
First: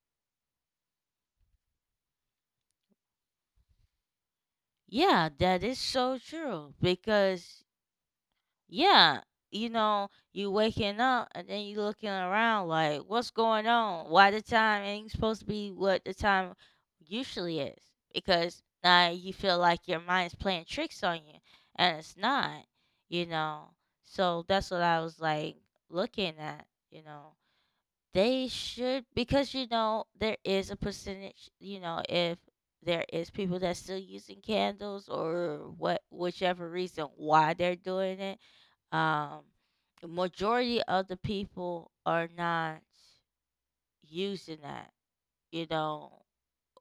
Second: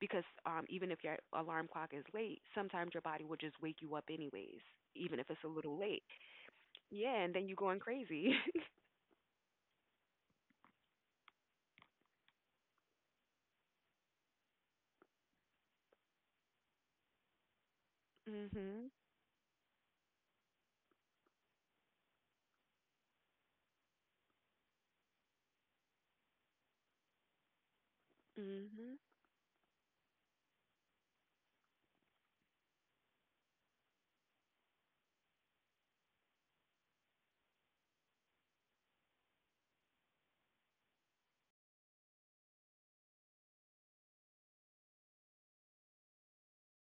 S2: because even if your alarm clock is late, sometimes your body will just wake you up anyways, even if
S1: Yeah,
S2: it's a
S1: that
S2: little
S1: is
S2: late.
S1: so true
S2: Yeah, and then you're
S1: because
S2: going crazy.
S1: yeah, you know, you waking up and then you looking around like, what's going on? Why the time ain't supposed to be what the time usually is? Because
S2: Mhm.
S1: now you feel like your mind's playing tricks on you, and it's not, you know. So that's what I was like looking at, you know. They
S2: Mhm.
S1: should because you know there is a percentage, you know, if there is people that's still using candles or what whichever reason why they're doing it, um, the majority of the people are not using that. You know,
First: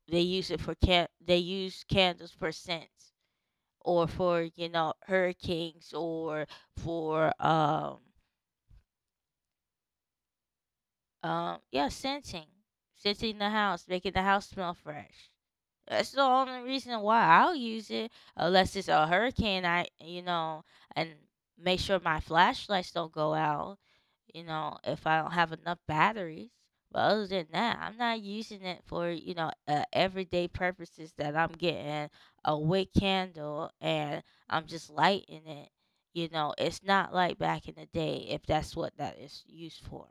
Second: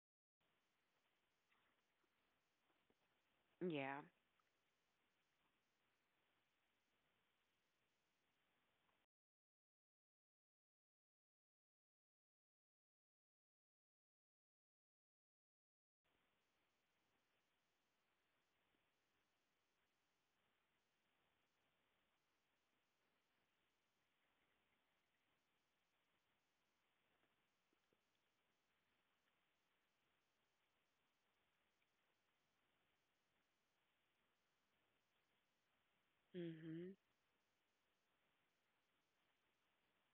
S1: they use it for can they use candles for scents
S2: Yeah.
S1: or for you know hurricanes or for yeah scenting, scenting the house, making the house smell fresh. That's the only reason why I'll use it, unless it's a hurricane. I, you know, and make sure my flashlights don't go out. You know, if I don't have enough batteries. But other than that, I'm not using it for you know everyday purposes. That I'm getting a wick candle and I'm just lighting it. You know, it's
S2: Mhm.
S1: not like back in the day if that's what that is used for.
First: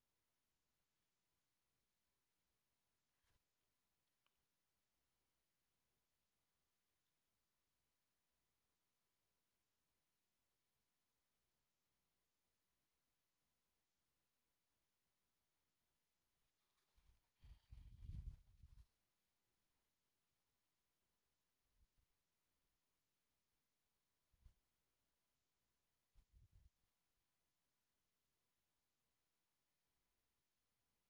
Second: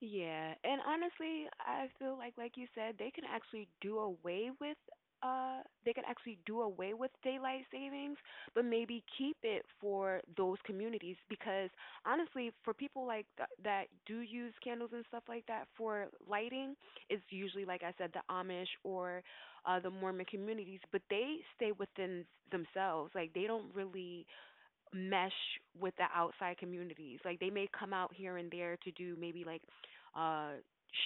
S2: Yeah, and honestly, I feel like you said, they can actually do away with, they can actually do away with daylight savings, but maybe keep it for those communities. Because honestly, for people like that do use candles and stuff like that for lighting, it's usually, like I said, the Amish or the Mormon communities, but they stay within themselves. Like they don't really mesh with the outside communities. Like they may come out here and there to do maybe like uh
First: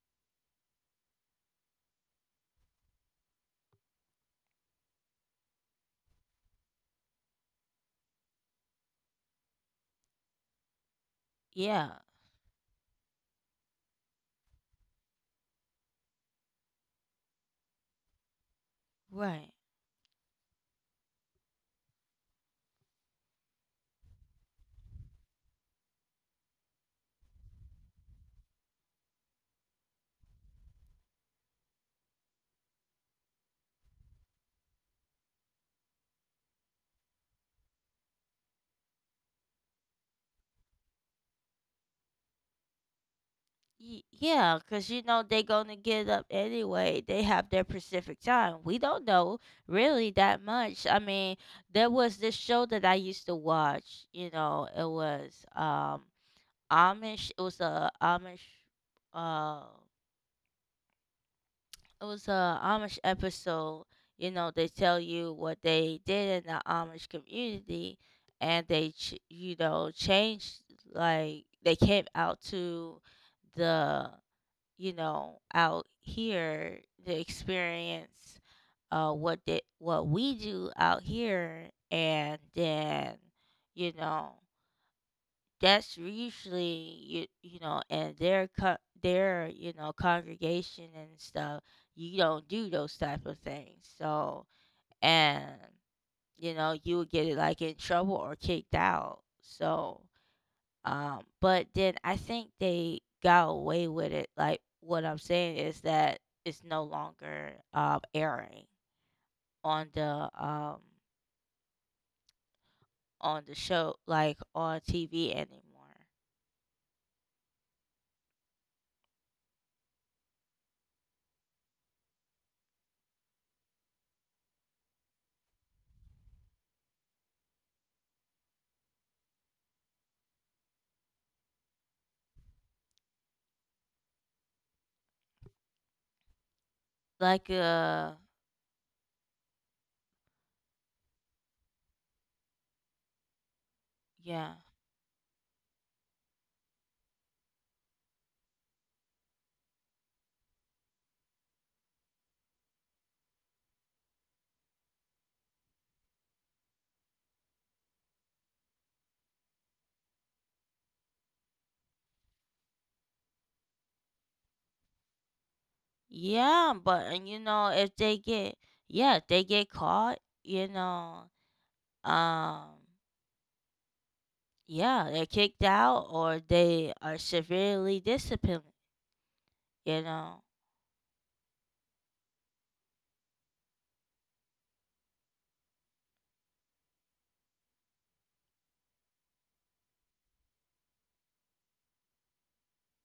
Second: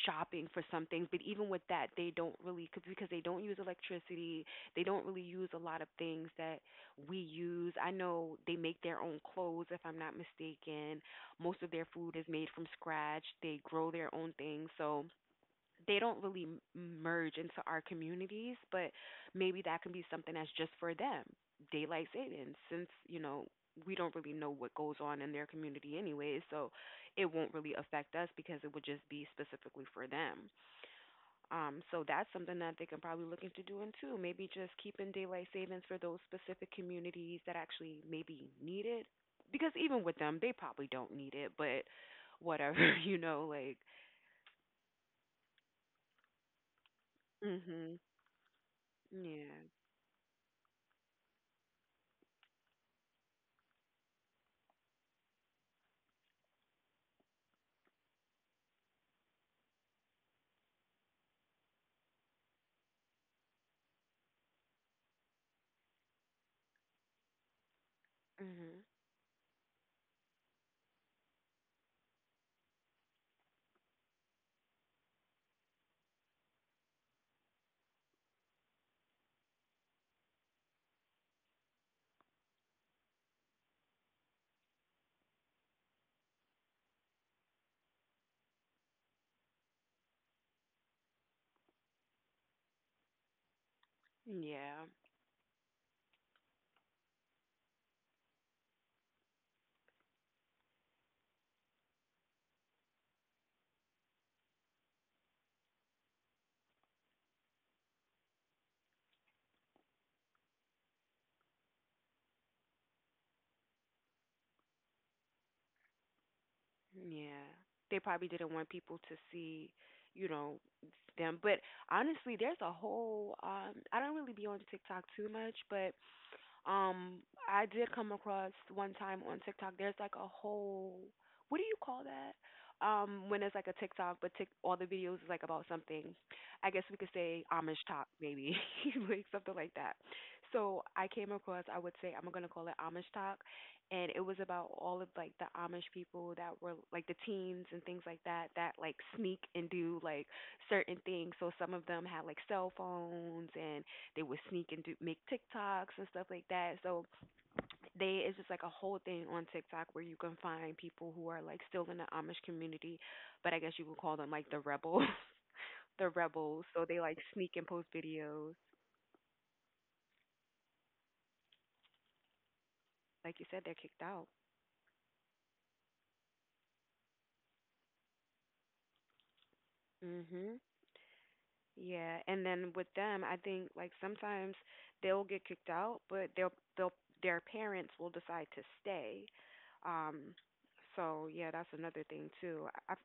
S2: shopping for some things, but even with that, they don't really, because they don't use electricity. They don't really use a lot of things that we use. I know they make their own clothes, if I'm not mistaken. Most of their
S1: Yeah,
S2: food is made from scratch. They grow their own things, so they don't really merge into our communities. But
S1: right.
S2: maybe that can be something that's just for them. Daylight savings, since you know we don't really know what goes on in their community anyway, so it won't really affect us because it would just be specifically for them. So that's something that they can probably look into doing too. Maybe just keeping daylight savings for those specific communities that actually maybe need it. Because even with them, they probably don't need it, but whatever, you know, like,
S1: Yeah, because you know they gonna get up anyway. They have their
S2: mhm,
S1: Pacific time. We don't know
S2: yeah.
S1: really that much. I mean, there was this show that I used to watch. You know, it was Amish. It was a Amish. Uh, it was a Amish episode. You know, they tell you what they did in the Amish community, and
S2: Mhm.
S1: you know changed like they came out to the you know, out here, the experience, what we do out here, and then, you know, that's usually you know, and their you know congregation and stuff, you don't do those type of things. So
S2: Yeah.
S1: and you know, you would get it like in trouble or kicked out. So but then I think they got away with it. Like what I'm saying is that it's no longer airing on the show like on TV anymore.
S2: Yeah. They probably didn't want people to see, you know, them. But honestly, there's a whole I don't really be on TikTok too much, but Um, I did come across one time on TikTok. There's like a whole what do you call that? When it's like a TikTok, but all the videos is like about something. I guess we could say
S1: Like
S2: Amish talk,
S1: uh
S2: maybe like something like that. So I came across, I would say I'm gonna call it Amish talk, and it was
S1: yeah.
S2: about all of like the Amish people that were like the teens and things like that that like sneak and do like certain things. So some of them had like cell phones and they would sneak and do make TikToks and stuff like that. So they it's just like a whole thing on TikTok where you can find people who are like still in the Amish community, but I guess you would call them like the rebels, the rebels.
S1: Yeah,
S2: So they
S1: but
S2: like
S1: and you
S2: sneak and
S1: know
S2: post videos.
S1: if they get caught, you know, um
S2: Like you said, they're kicked out.
S1: yeah, they're kicked out or they are severely disciplined, you know.
S2: Mhm. Yeah, and then with them, I think like sometimes they'll get kicked out, but they'll their parents will decide to stay. Um, so yeah, that's another thing too. I I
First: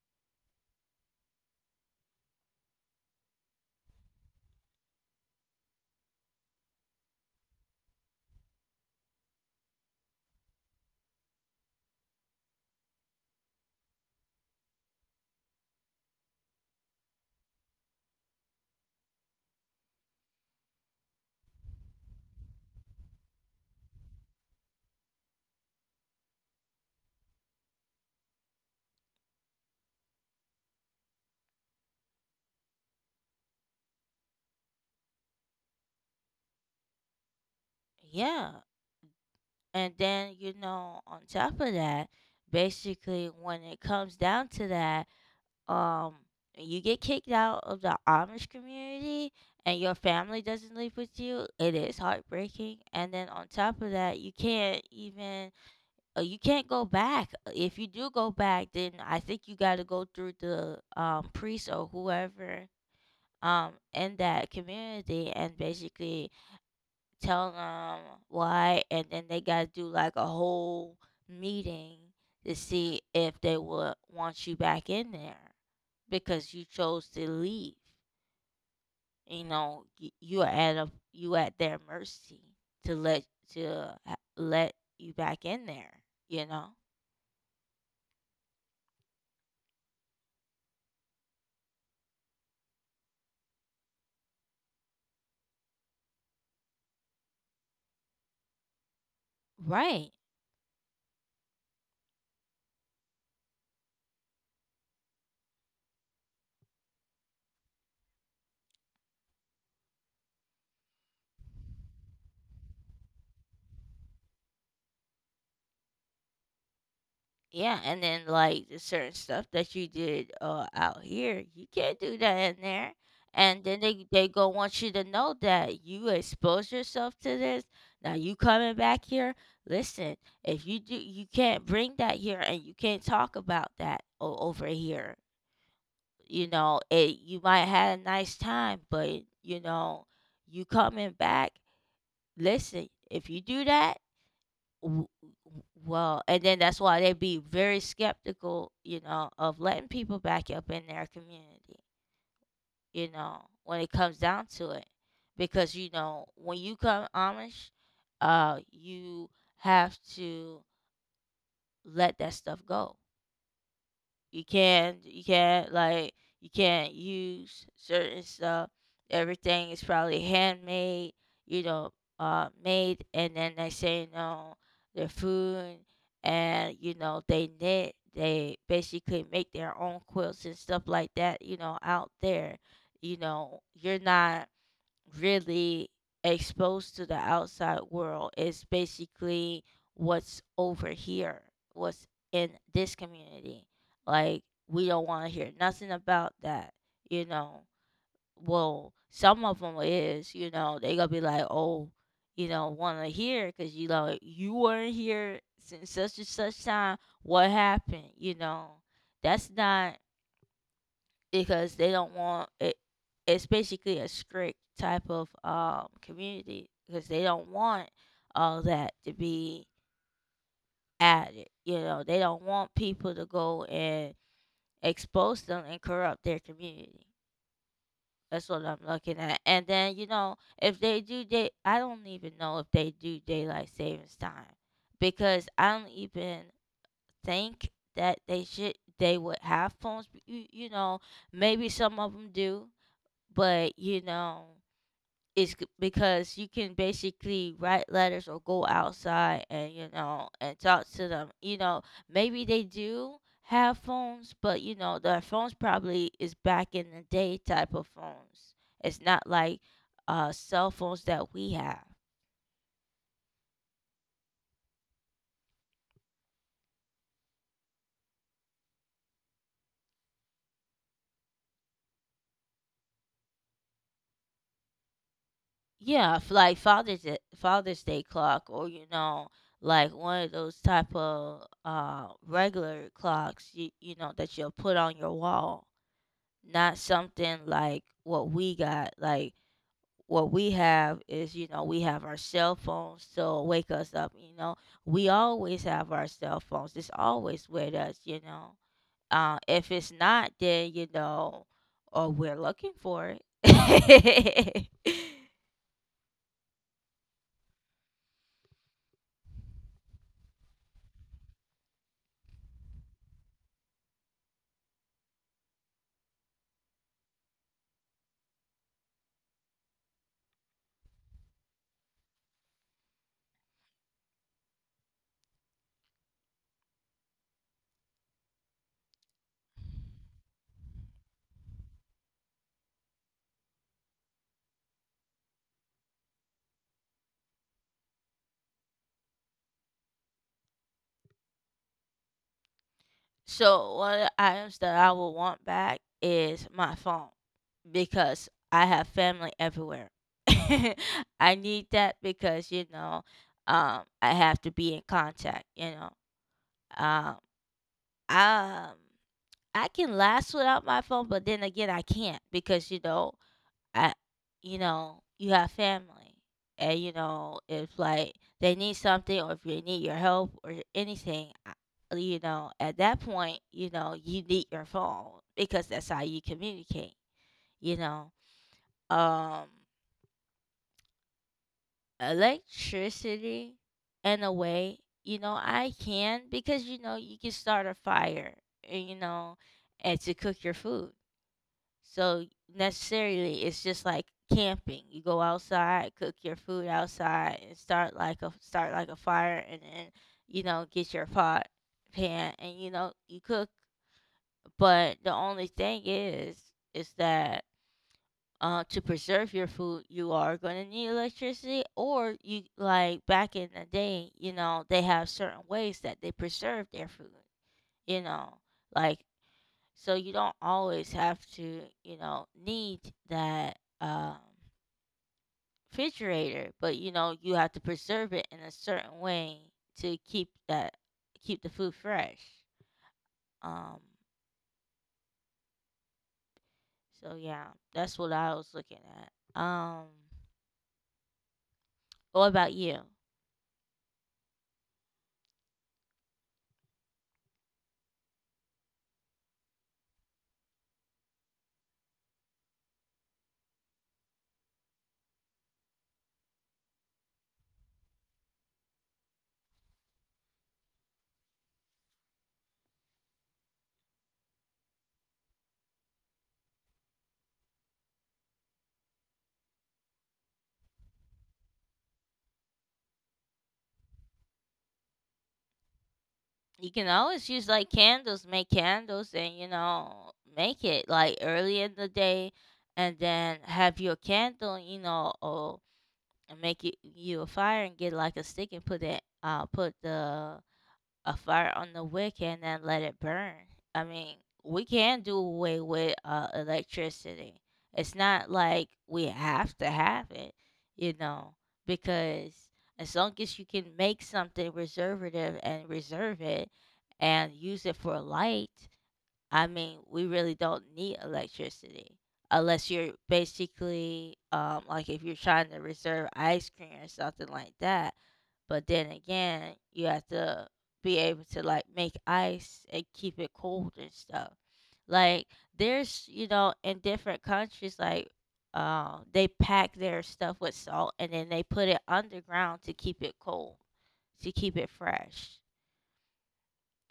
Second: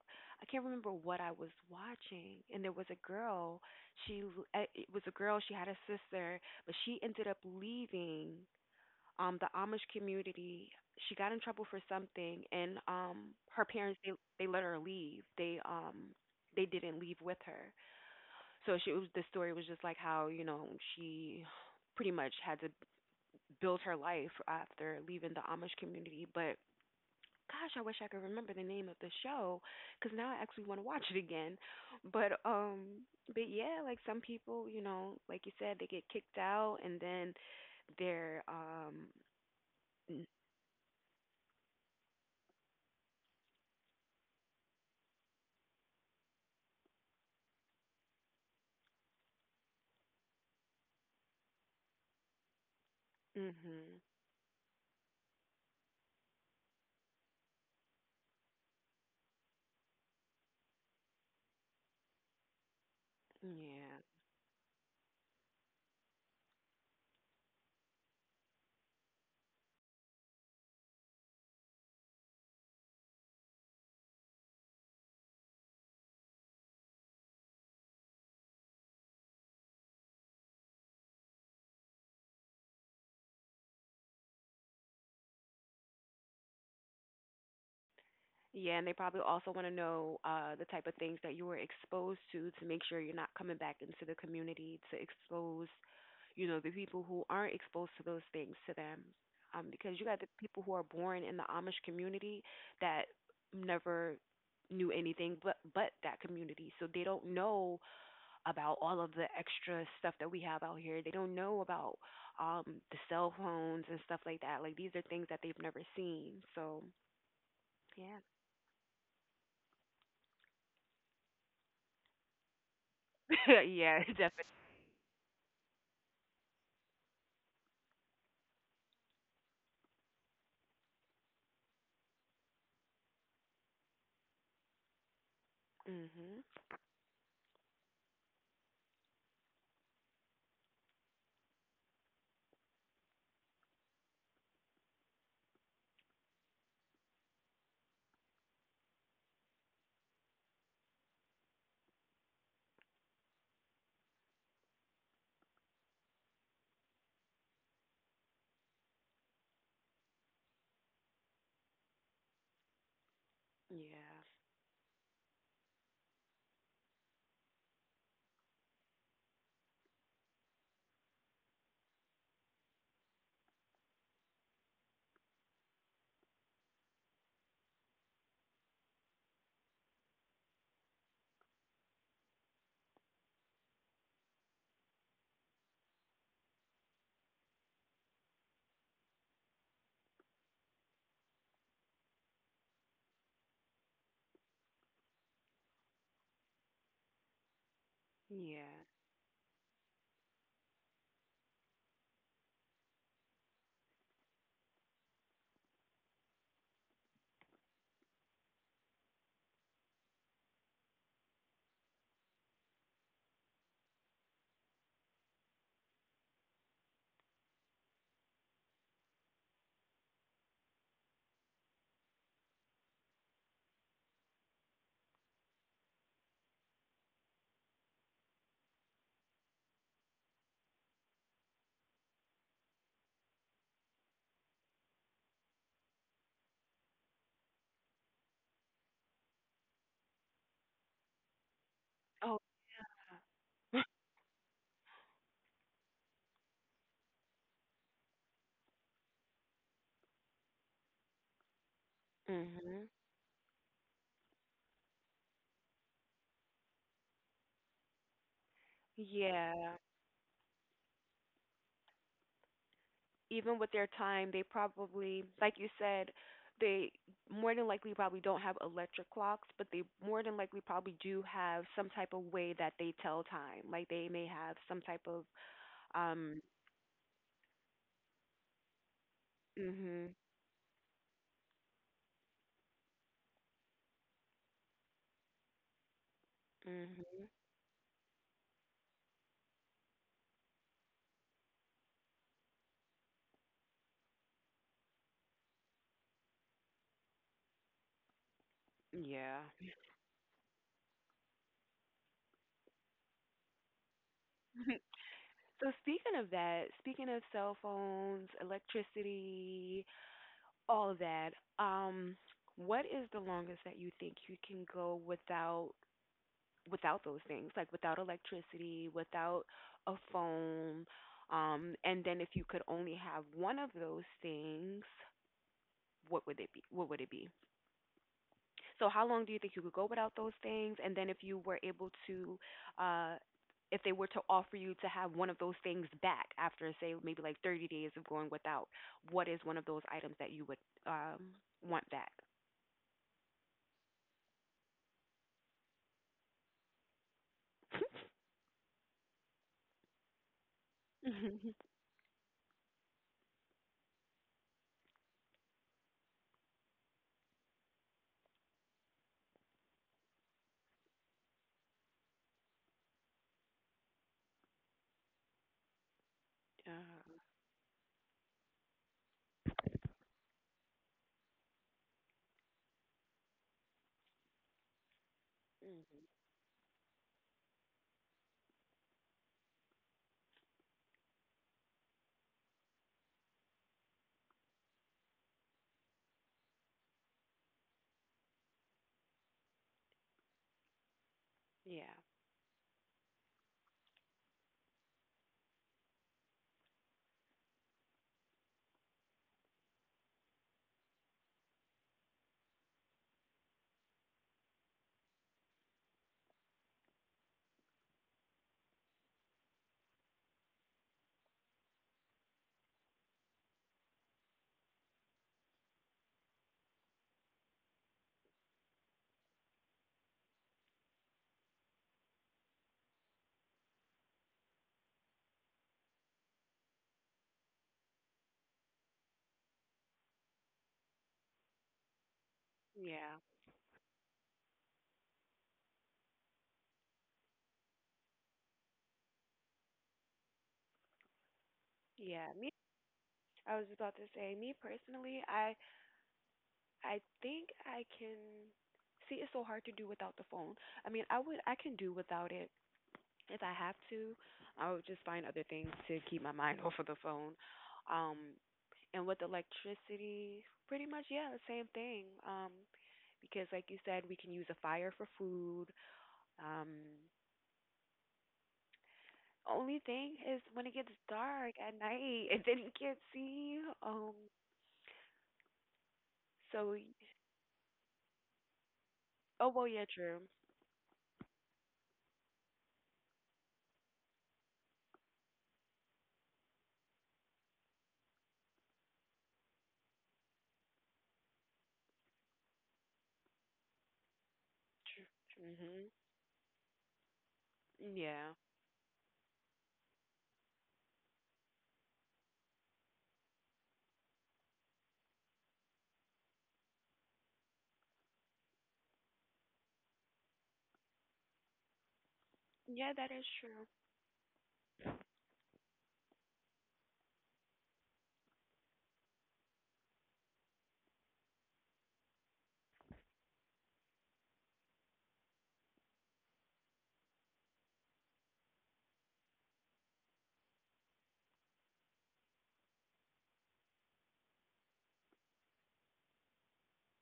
S2: I can't remember what I was watching, and there was a girl. It was a girl. She had a sister, but she ended up leaving the Amish community. She got in trouble for something, and her parents they let her leave. They didn't leave with her, so she was the story was just like how, you know, she pretty much had to build her life after leaving the Amish community, but gosh, I wish I could remember the name of the show because now I actually want to watch it again. But um, but yeah, like some people, you know, like you said, they get kicked out and then they're
S1: Yeah. And then, you know, on top of that, basically when it comes down to that, um, you get kicked out of the Amish community and your family doesn't live with you, it is heartbreaking. And then on top of
S2: mhm,
S1: that, you can't even you can't go back. If you do go back, then I think you got to go through the priest or whoever
S2: yeah.
S1: in that community and basically tell them why, and then they gotta do like a whole meeting to see if they would want you back in there because you chose to leave. You know, you are at a you at their mercy to let let you back in there. You know,
S2: Yeah, and they probably also want to know the type of things that you were exposed to make sure you're not coming back into the community to expose, you know, the people who aren't exposed to those things to them. Because you
S1: right?
S2: got the people who are born in the Amish community that never knew anything but that community, so they don't know about all of the extra stuff that we have out here. They don't know about the cell phones and stuff like that. Like these are things that they've never seen. So
S1: Yeah, and then
S2: yeah.
S1: like the certain stuff that you did out here, you can't do that in there. And then they
S2: Yeah,
S1: they go
S2: definitely.
S1: want you to know that you expose yourself to this. Now you coming back here. Listen, if you do, you can't bring that here, and you can't talk about that over here.
S2: Mhm.
S1: You know, it you might had a nice time, but you know, you coming back. Listen, if you do that w- well and then that's why they be very skeptical you know of letting people back up in their community you know when it comes down to it because you know when you come amish you have to let that stuff go.
S2: Yeah.
S1: You can't you can't use certain stuff. Everything is probably handmade, you know, made and then they say no, their food and you know, they knit, they basically make their own quilts and stuff like that, you know, out there. You know, you're not really exposed to the outside world is basically what's over here, what's in this community. Like, we don't want to hear nothing about that, you know.
S2: Yeah.
S1: Well, some of them is, you know, they going to be like, oh, you know, want to hear because, you know, you weren't here since such and such time. What happened, you know? That's not because they don't want it. It's basically a strict type of community because they don't want all that to be added. You know, they don't want people to go and expose them and corrupt their community. That's what I'm looking at. And then you know, if they do day, I don't even know if they do daylight savings time because I don't even think that they should. They would have phones. You know, maybe some of them
S2: Oh.
S1: do but you know because you can basically write letters or go outside and you know and talk to them you know maybe they
S2: Mhm.
S1: do have phones, but you know their phones probably is back in the day type of phones. It's not like
S2: Yeah.
S1: cell phones that we have.
S2: Even with their time, they probably, like you said, they more than likely probably don't have electric clocks, but they more than likely probably do have some type of way that they tell time. Like they may have some type of
S1: Yeah,
S2: um.
S1: like father's day clock or you know like
S2: Mhm.
S1: one of those type of regular clocks you, you know that you'll put on your wall, not
S2: Mhm.
S1: something like what we got. Like what we have is, you know, we have our cell phones to wake us up. You know, we always have our cell phones. It's always with us. You know,
S2: Yeah.
S1: if it's not, then you know, or we're looking for it.
S2: So speaking of that, speaking of cell phones, electricity, all of that. Um, what is the longest that you think you can go without those things, like without electricity, without a phone? And then if you could only have one of those things, what would it be? So how long do you think you could go without those things? And then if you were able to, uh, if they were to offer you to have one of those things back after, say, maybe like 30 days of going without, what is one of those items that you would um, want back?
S1: So one of the items that I will want back is my phone because I have family everywhere. I need that because you know, I have to be in contact. You know, um, um, I can last without my phone, but then again, I can't because you know, I you know, you have family. And, you
S2: Uh,
S1: know, if like they need something or if you need your help or anything, you know, at that point, you know, you need your phone because that's
S2: mm,
S1: how you communicate, you know. Um, electricity, in a way, you know, I can because, you know, you can start a fire, and, you know, and to cook your food.
S2: yeah,
S1: So necessarily, it's just like camping. You go outside, cook your food outside, and start like a fire, and then you know get your pot pan, and you know you cook. But the only thing is that to preserve your food, you are going to need electricity, or you like back in the day, you know they have certain ways that they preserve their food. You know, like so you don't always have to, you know, need that refrigerator, but you know you have to preserve it in a certain way to keep that keep the food fresh.
S2: yeah,
S1: Um, so yeah, that's what I was looking at.
S2: yeah.
S1: What
S2: Me,
S1: about you?
S2: I was about to say, me personally, I think I can see it's so hard to do without the phone. I mean, I can do without it if I have to. I would just find other things to keep my mind off of the phone. Um, and with electricity, pretty much yeah, the same thing. Because like you said, we can use a fire for food. Um, Only thing is when it gets dark at night and then you can't see. Um. So.
S1: You
S2: y-
S1: can always use like candles, make candles, and
S2: Oh
S1: you
S2: well, yeah, true.
S1: know make it like early in the day, and then have your candle, you know, and make it you a fire and get like a stick and put it put the a fire on the wick and then let it burn. I mean, we can do away
S2: Mhm.
S1: with electricity. It's
S2: Yeah.
S1: not like we have to have it, you know, because as long as you can make something reservative and reserve it and use it for light. I mean, we really don't need electricity unless
S2: Yeah,
S1: you're
S2: that is true.
S1: basically like if you're trying to reserve ice cream or something like that. But then again, you have to be able to like make ice and keep it cold and stuff. Like there's, you know, in different countries like they pack their stuff with salt and then they put it underground to keep it cold, to keep it fresh.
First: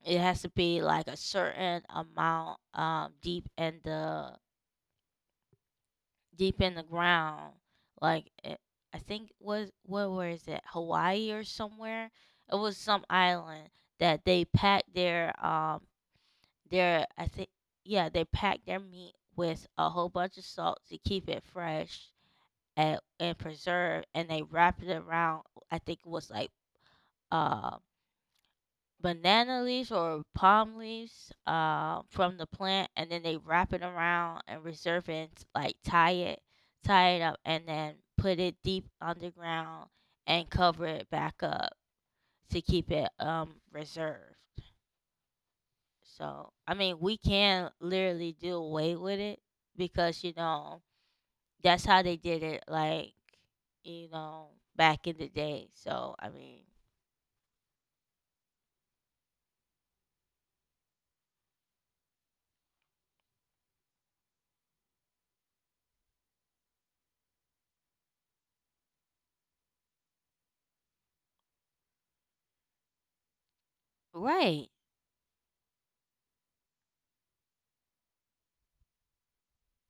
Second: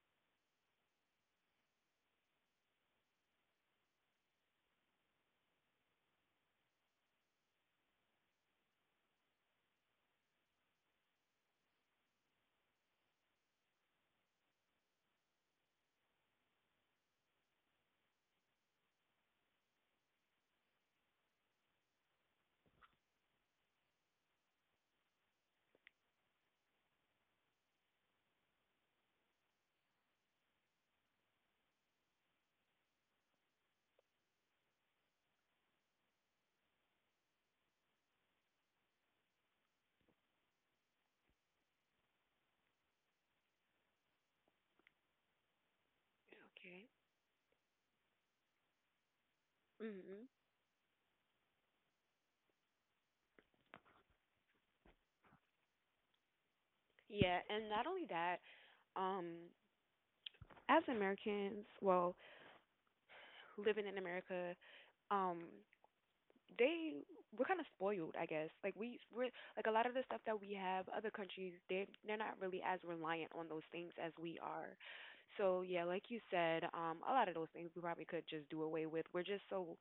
S1: It has to be like a certain amount deep in the ground. Like it, I think was what where is it? Hawaii or somewhere? It was some island that they packed their I think yeah, they packed their meat with a whole bunch of salt to keep it fresh and preserved and they wrapped it around I think it was like um banana leaves or palm leaves from the plant, and then they wrap it around and reserve it, and, like tie it, tie it up, and then put it deep underground and cover it back up to keep it reserved. So I
S2: Okay.
S1: mean, we can literally do away with it because
S2: Mhm.
S1: you know that's how they did it, like you know back in the day. So I mean,
S2: Yeah, and not only that, um, as Americans, well, living in America, um, they we're kind of spoiled, I guess. Like we we're like a lot of the stuff that we have, other countries they're not really as reliant on those things as we
S1: right?
S2: are. So yeah, like you said, a lot of those things we probably could just do away with. We're just so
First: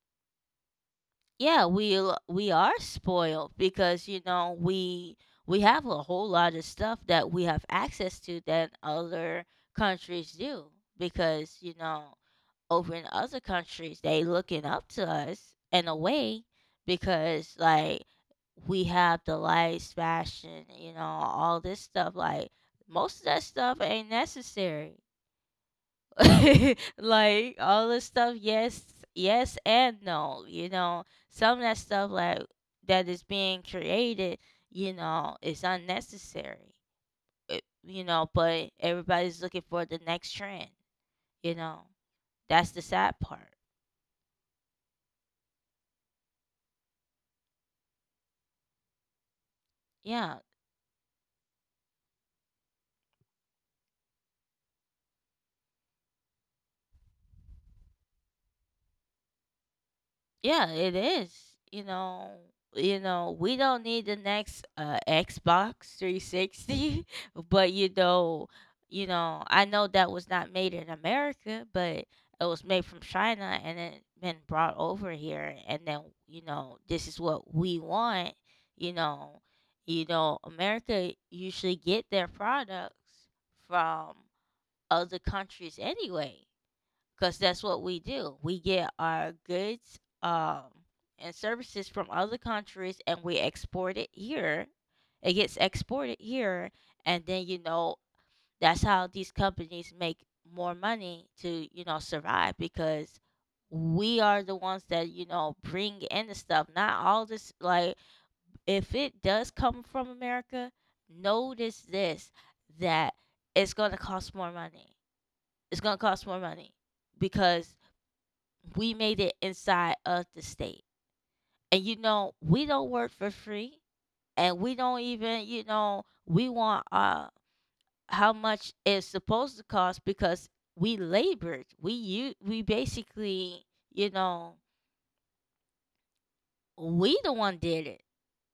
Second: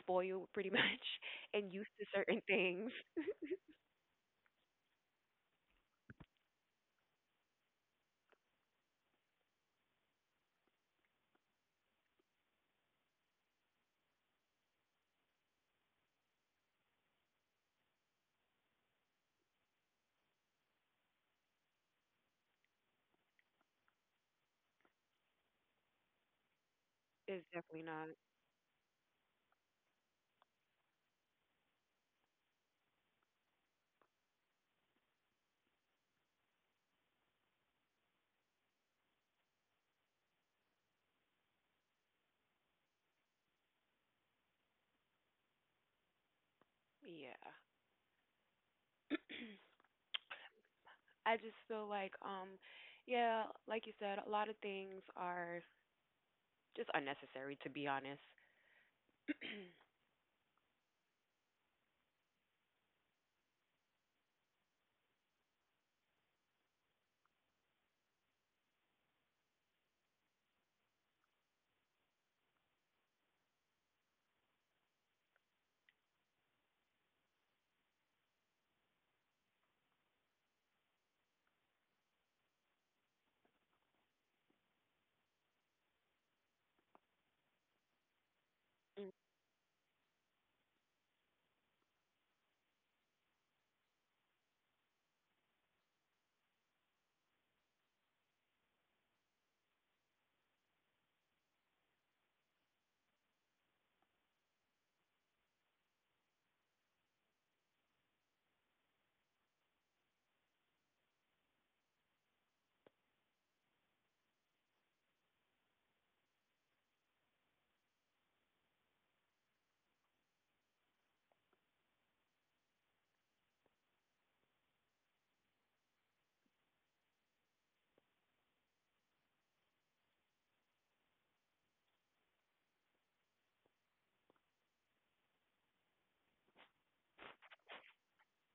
S2: spoiled, pretty much,
S1: Yeah,
S2: and used to certain
S1: we are
S2: things.
S1: spoiled because you know we have a whole lot of stuff that we have access to that other countries do because you know over in other countries they looking up to us in a way because like we have the lights fashion you know all this stuff like most of that stuff ain't necessary.
S2: Is
S1: Like
S2: definitely
S1: all the
S2: not.
S1: stuff yes, yes and no you know some of that stuff like that is being created you know is unnecessary it, you know but everybody's looking for the next trend, you know, that's the sad part.
S2: Yeah,
S1: Yeah,
S2: I just feel like yeah, like you said, a lot of things are just unnecessary, to be honest.
S1: yeah, it is. You know, you know, we don't need the next Xbox 360, but you know, I know that was not made in America, but it was made from China and it been brought over here and then, you know, this is what we want, you know. You know, America usually get their products from other countries anyway because that's what we do. We get our goods and services from other countries and we export it here. It gets exported here. And then, you know, that's how these companies make more money to, you know, survive because we are the ones that, you know, bring in the stuff. Not all this, like, if it does come from America, notice this that it's going to cost more money. It's going to cost more money because we made it inside of the state. And you know, we don't work for free and we don't even, you know, we want how much it's supposed to cost because we labored. We basically, you know, we the one did it.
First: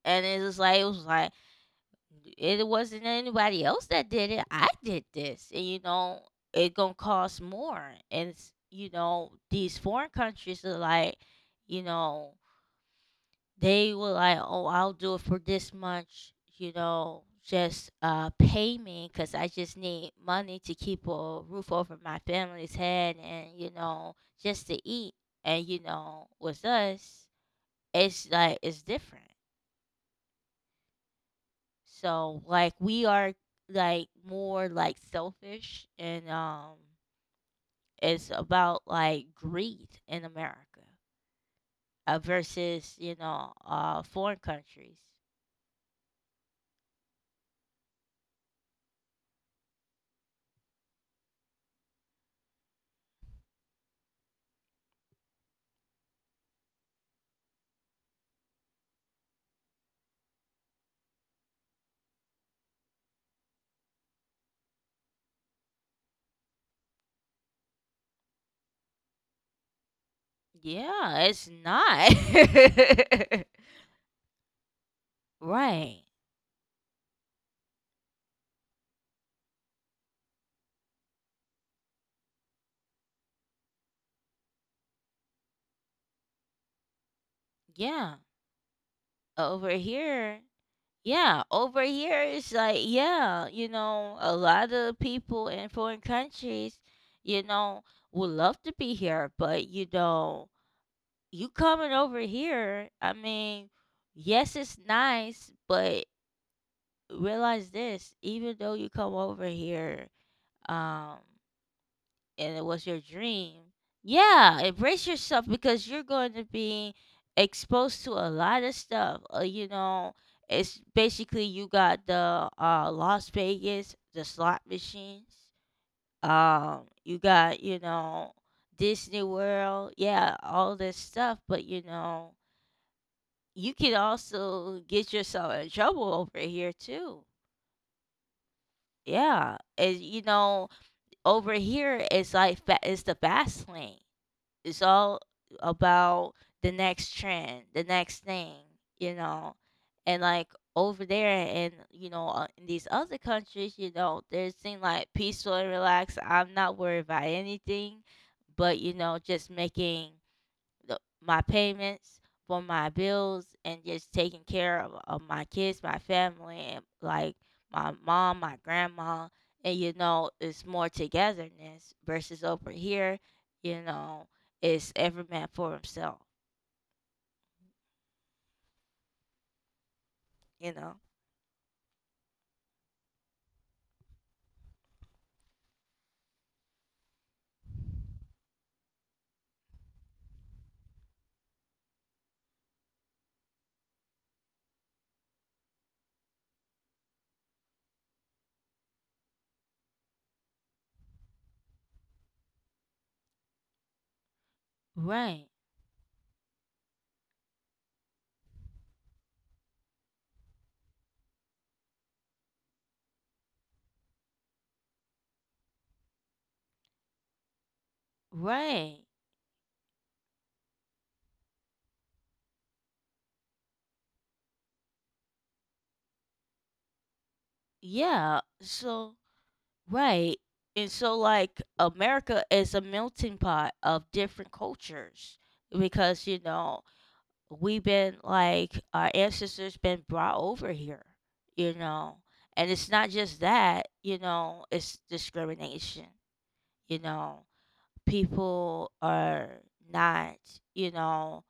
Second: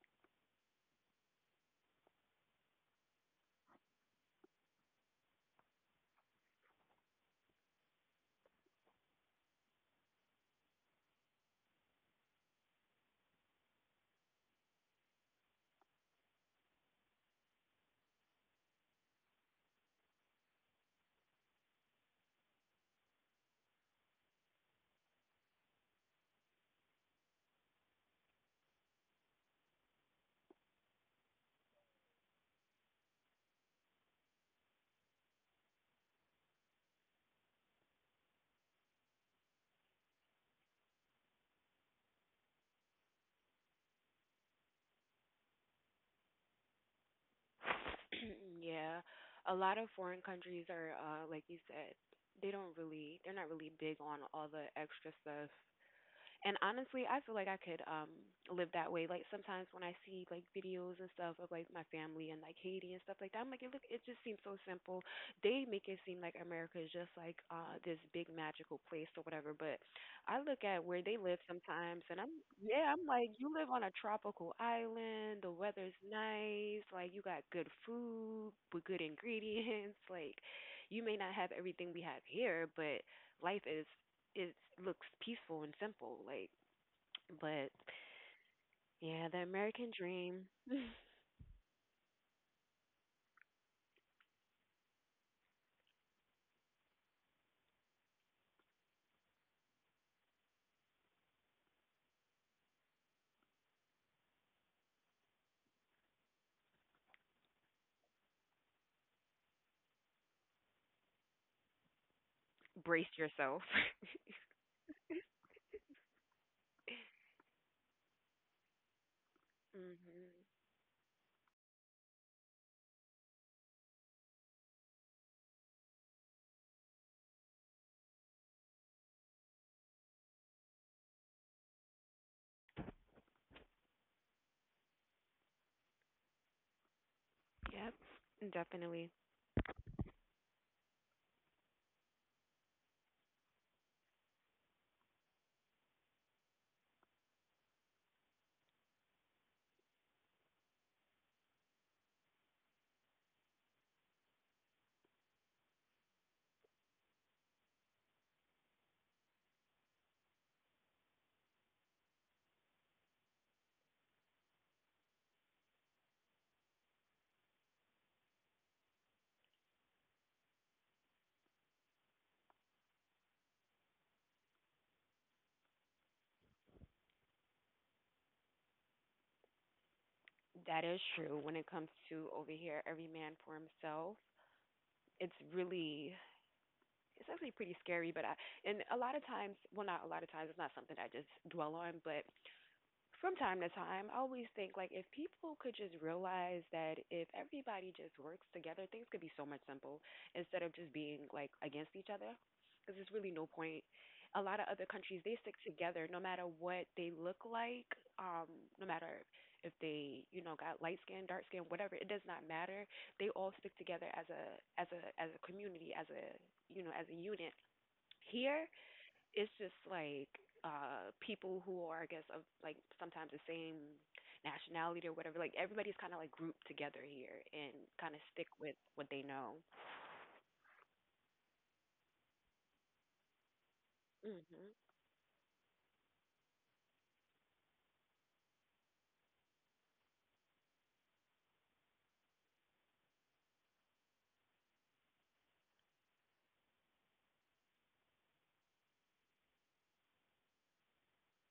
S1: And it was like it wasn't anybody else that did it. I did this. And you know, it gonna cost more. And it's, you know, these foreign countries are like, you know, they were like, "Oh, I'll do it for this much," you know, just pay me because I just need money to keep a roof over my family's head and you know just to eat. And you know, with us, it's like it's different. So like we are like more like selfish and it's about like greed in America versus you know foreign countries.
S2: Yeah. A lot of foreign countries are like you said, they're not really big on all the extra stuff and honestly, I feel like I could live that way. Like sometimes when I see like videos and stuff of like my family and like Haiti and stuff like that, I'm like, it look, it just seems so simple. They make it seem like America is just like this big magical place or whatever. But I look at where they
S1: Yeah,
S2: live
S1: it's
S2: sometimes,
S1: not.
S2: and I'm yeah, I'm like, you live on a tropical island. The weather's
S1: Right.
S2: nice. Like you got good food with good ingredients. Like you may not have everything we have here, but life is it looks peaceful and simple, like but
S1: Yeah.
S2: yeah, the
S1: Over
S2: American
S1: here.
S2: dream.
S1: Yeah, over here it's like yeah, you know, a lot of people in foreign countries, you know, would love to be here, but you know, you coming over here, I mean, yes, it's nice, but realize this, even though you come over here, um and it was your
S2: Brace
S1: dream,
S2: yourself.
S1: yeah, embrace yourself because you're going to be exposed to a lot of stuff. You know,
S2: Mhm.
S1: it's basically you got the Las Vegas, the slot machines. You got you know Disney World, yeah, all this stuff. But you know, you can also get yourself in trouble over here too.
S2: Yep, definitely.
S1: Yeah, and you know, over here it's like it's the fast lane. It's all about the next trend, the next thing, you know. And like over there and you know in these other countries, you know, they seem like peaceful and relaxed. I'm not worried about anything, but you know, just making my payments for my bills and just taking care of my kids, my family, and like my mom, my grandma. And you know, it's more togetherness versus over here, you know, it's every man for himself, you
S2: That
S1: know?
S2: is true, when it comes to over here, every man for himself. it's really it's actually pretty scary, but I and a lot of times, well, not a lot of times, it's not something I just dwell on, but from time to time, I always think like if people could just realize that if everybody just works together, things could be so much simple instead of just being like against each other. Because there's really no point. A lot of other countries, they
S1: Right.
S2: stick together no matter what they look like, um, no matter if they, you know, got light skin, dark skin, whatever. It does not matter. They all stick together as a as a community, as a, you know, as a unit. Here,
S1: Right.
S2: it's just like people who are, I guess, of like sometimes the same nationality or whatever. Like everybody's kind of like grouped together here and kind of
S1: Yeah.
S2: stick with what
S1: So
S2: they know.
S1: right. And so, like, America is a melting pot of different
S2: Mhm.
S1: cultures because, you know, we've been like our ancestors been brought over here, you know. And it's not just that, you know, it's discrimination, you know, people are not, you know,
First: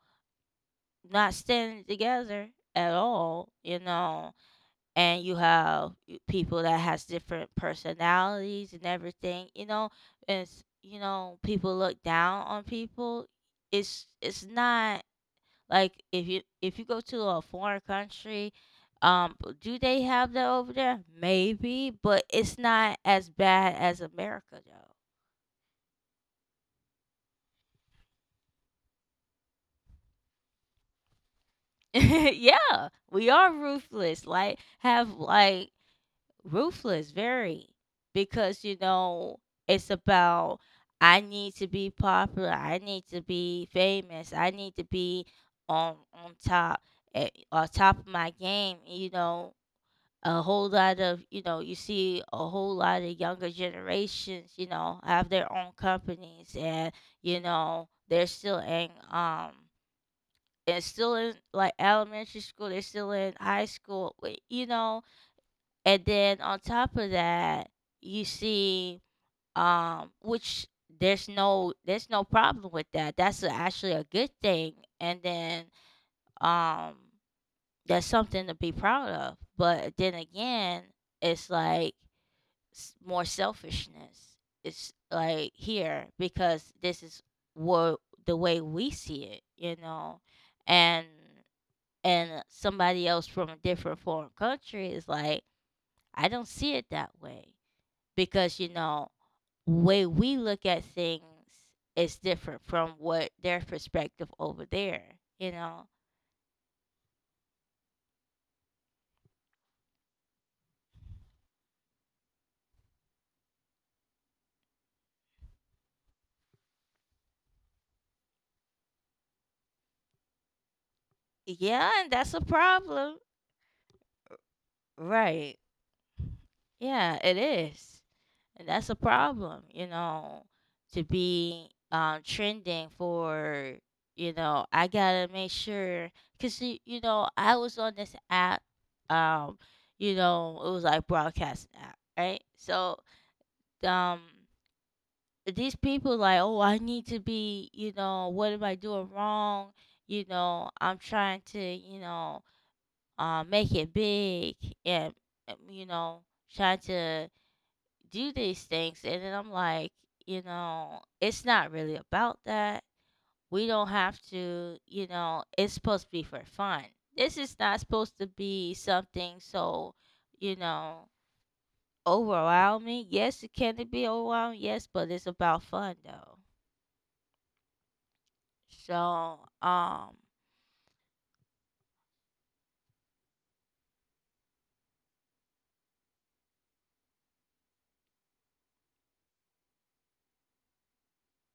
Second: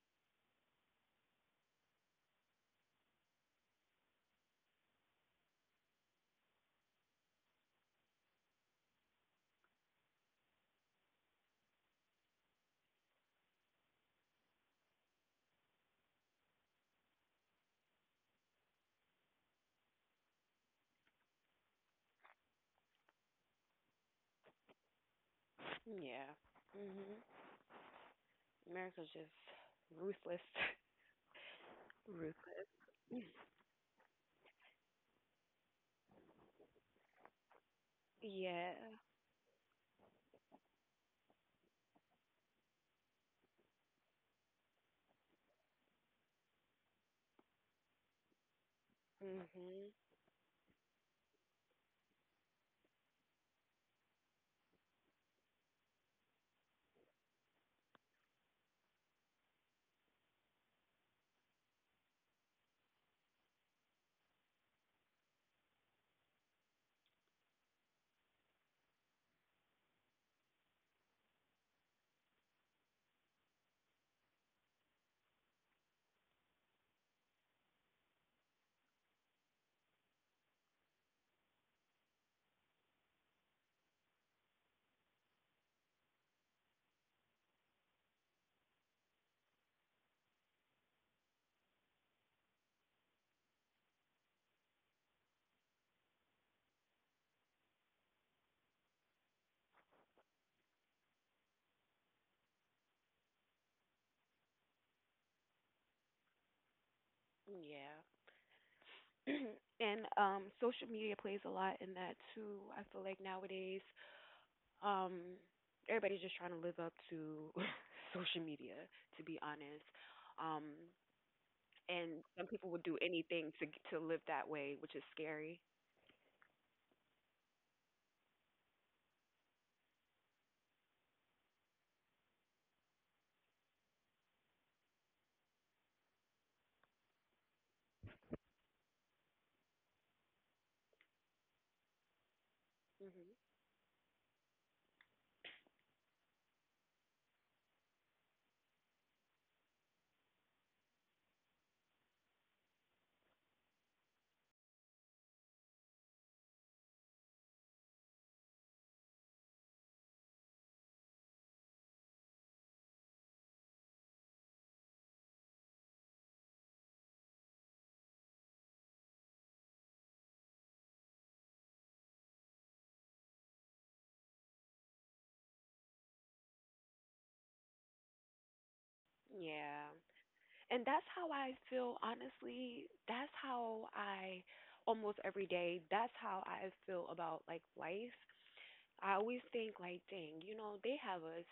S1: not standing together at all, you know. And you have people that has different personalities and everything, you know. And it's, you know, people look down on people. It's not like if you go to a foreign country, um, do they have that over there? Maybe, but it's not as bad as America though.
S2: Yeah. Mhm. America's just ruthless. Ruthless.
S1: Yeah, we are ruthless. Like have like ruthless, very because you
S2: Yeah.
S1: know it's about I need to be popular. I need to be famous. I need to be on top on top of my game. You know,
S2: Mhm.
S1: a whole lot of you know you see a whole lot of younger generations, you know, have their own companies and you know they're still in and still in like elementary school, they're still in high school, wait, you know. And then on top of that, you see, which there's no problem with that, actually a good thing. And then, um, that's something to be proud of. But then again, it's like more selfishness. It's like here because this is what the way we see it, you know. And somebody else from a different foreign country is like I don't see it that way because you know way we look at things is different from what their perspective over there, you know.
S2: Yeah. And social media plays a lot in that too. I feel like nowadays um everybody's just trying to live up to social media, to be honest. um
S1: Yeah, and
S2: and
S1: that's a
S2: some people would do
S1: problem.
S2: anything to live that way, which is
S1: Right.
S2: scary.
S1: Yeah, it is. And that's a problem, you know, to be trending for, you know, I gotta make sure, cause you know, I was on this app, um, you know, it was like broadcasting app, right? So,
S2: Hmm.
S1: um, these people like, oh, I need to be, you know, what am I doing wrong? You know, I'm trying to, you know, make it big and, you know, trying to do these things. And then I'm like, you know, it's not really about that. We don't have to, you know, it's supposed to be for fun. This is not supposed to be something so, you know, overwhelming. Yes, it can be overwhelming, yes, but it's about fun though. So,
S2: Yeah,
S1: um,
S2: and that's how I feel, honestly. That's how I, almost every day, that's how I feel about like life. I always think like, dang, you know, they have us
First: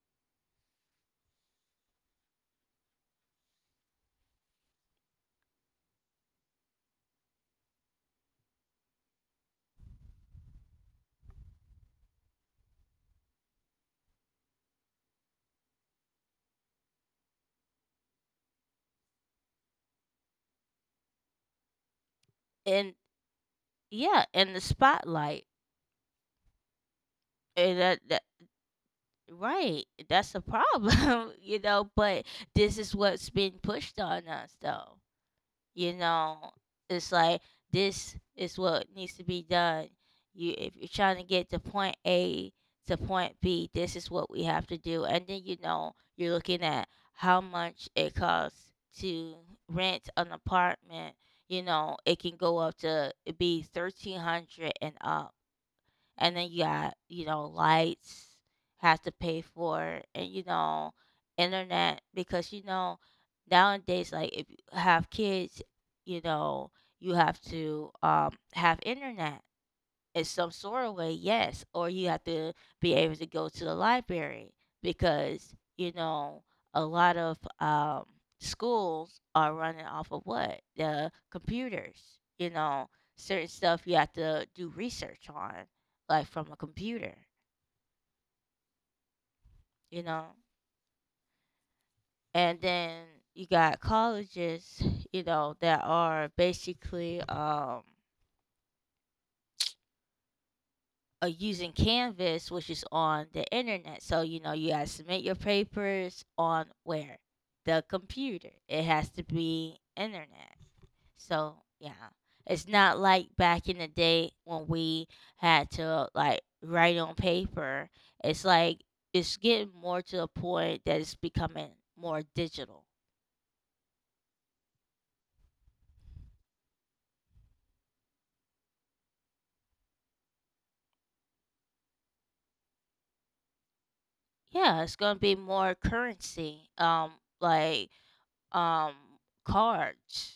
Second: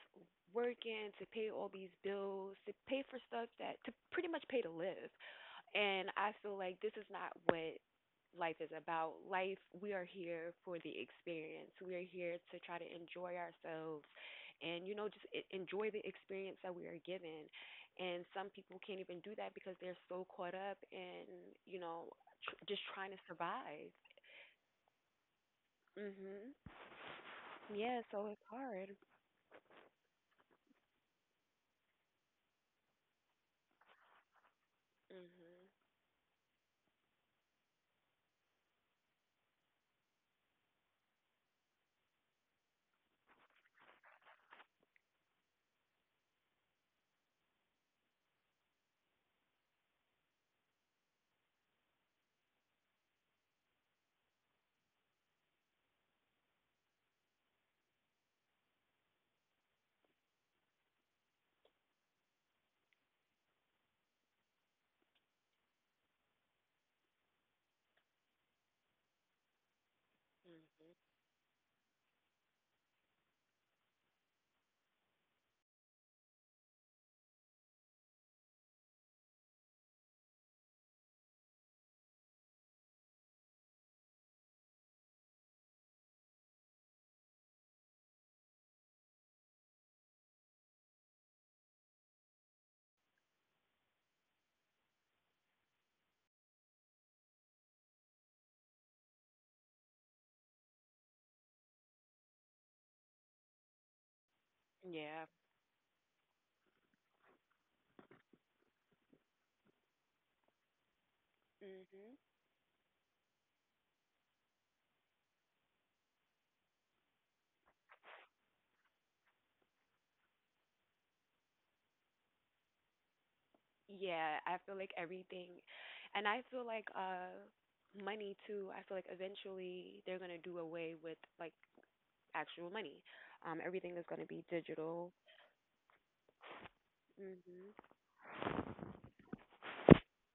S2: working to pay all these bills, to pay for stuff that to pretty much pay to live. And I feel like this is not what life is about. Life, we are here for the experience. We are here to try to enjoy ourselves and, you know, just enjoy the experience that we are given. And some people can't even do that because they're so caught up in, you know, just
S1: and
S2: trying to survive.
S1: yeah, in the spotlight.
S2: Mhm.
S1: And that,
S2: Yeah,
S1: that
S2: so it's hard.
S1: right that's a problem. You know, but this is what's being pushed on us though,
S2: Mhm.
S1: you know. It's like this is what needs to be done. You if you're trying to get to point A to point B, this is what we have to do. And then you know you're looking at how much it costs to rent an apartment. You know it can go up to it be 1,300 and up. And then you got you know lights have to pay for and you know internet because you know nowadays like if you have kids, you know, you have to have internet in some sort of way, yes. Or you have to be able to go to the library because, you know, a lot of schools are running off of what? The computers, you know. Certain stuff you have to do research on, like from a computer, you know. And then you got colleges, you know, that are basically, using Canvas, which is on the internet. So, you know, you guys submit
S2: Yeah.
S1: your papers on where? The computer. It has to be internet. So, yeah.
S2: Mhm.
S1: It's not like back in the day when we had to like write on paper. It's like it's getting more to the point that it's becoming more digital.
S2: Yeah, I feel like everything, and I feel like money too. I feel like eventually they're going to do away with like actual money. Everything is going to be
S1: Yeah, it's
S2: digital.
S1: gonna be more currency, like
S2: Mhm.
S1: um cards.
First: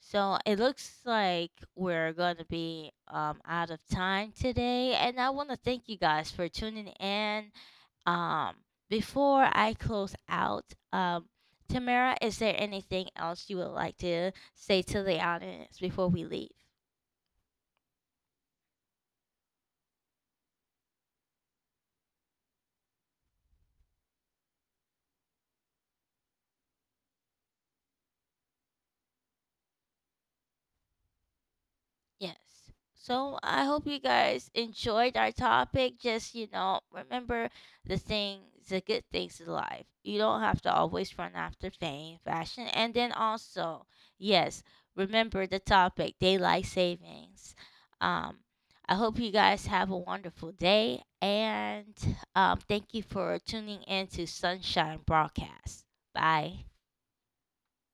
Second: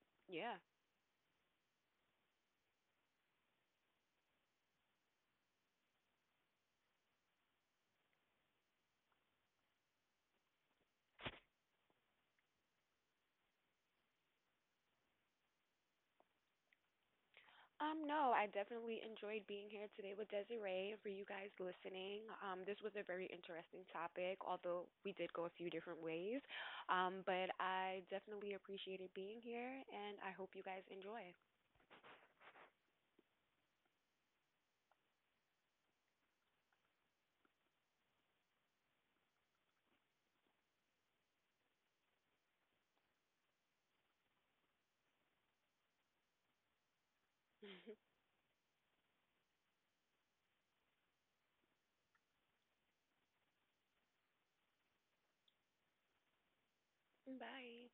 S1: So
S2: Yeah.
S1: it looks like we're going to be out of time today. And I want to thank you guys for tuning in. Um, before I close out, um, Tamara, is there anything else you would like to say to the audience before we leave?
S2: No, I definitely enjoyed being here today with Desiree, and for you guys listening. This was a very interesting topic, although we did go a few different ways. But I definitely appreciated being here and I hope you guys enjoy.
S1: Yes. So I hope you guys enjoyed our topic. Just, you know, remember the things, the good things in life. You don't have to always run after fame, fashion. And then also, yes, remember the topic, daylight savings. Um, I hope you guys have a wonderful day. And thank you for tuning in to Sunshine Broadcast. Bye.
S2: Bye.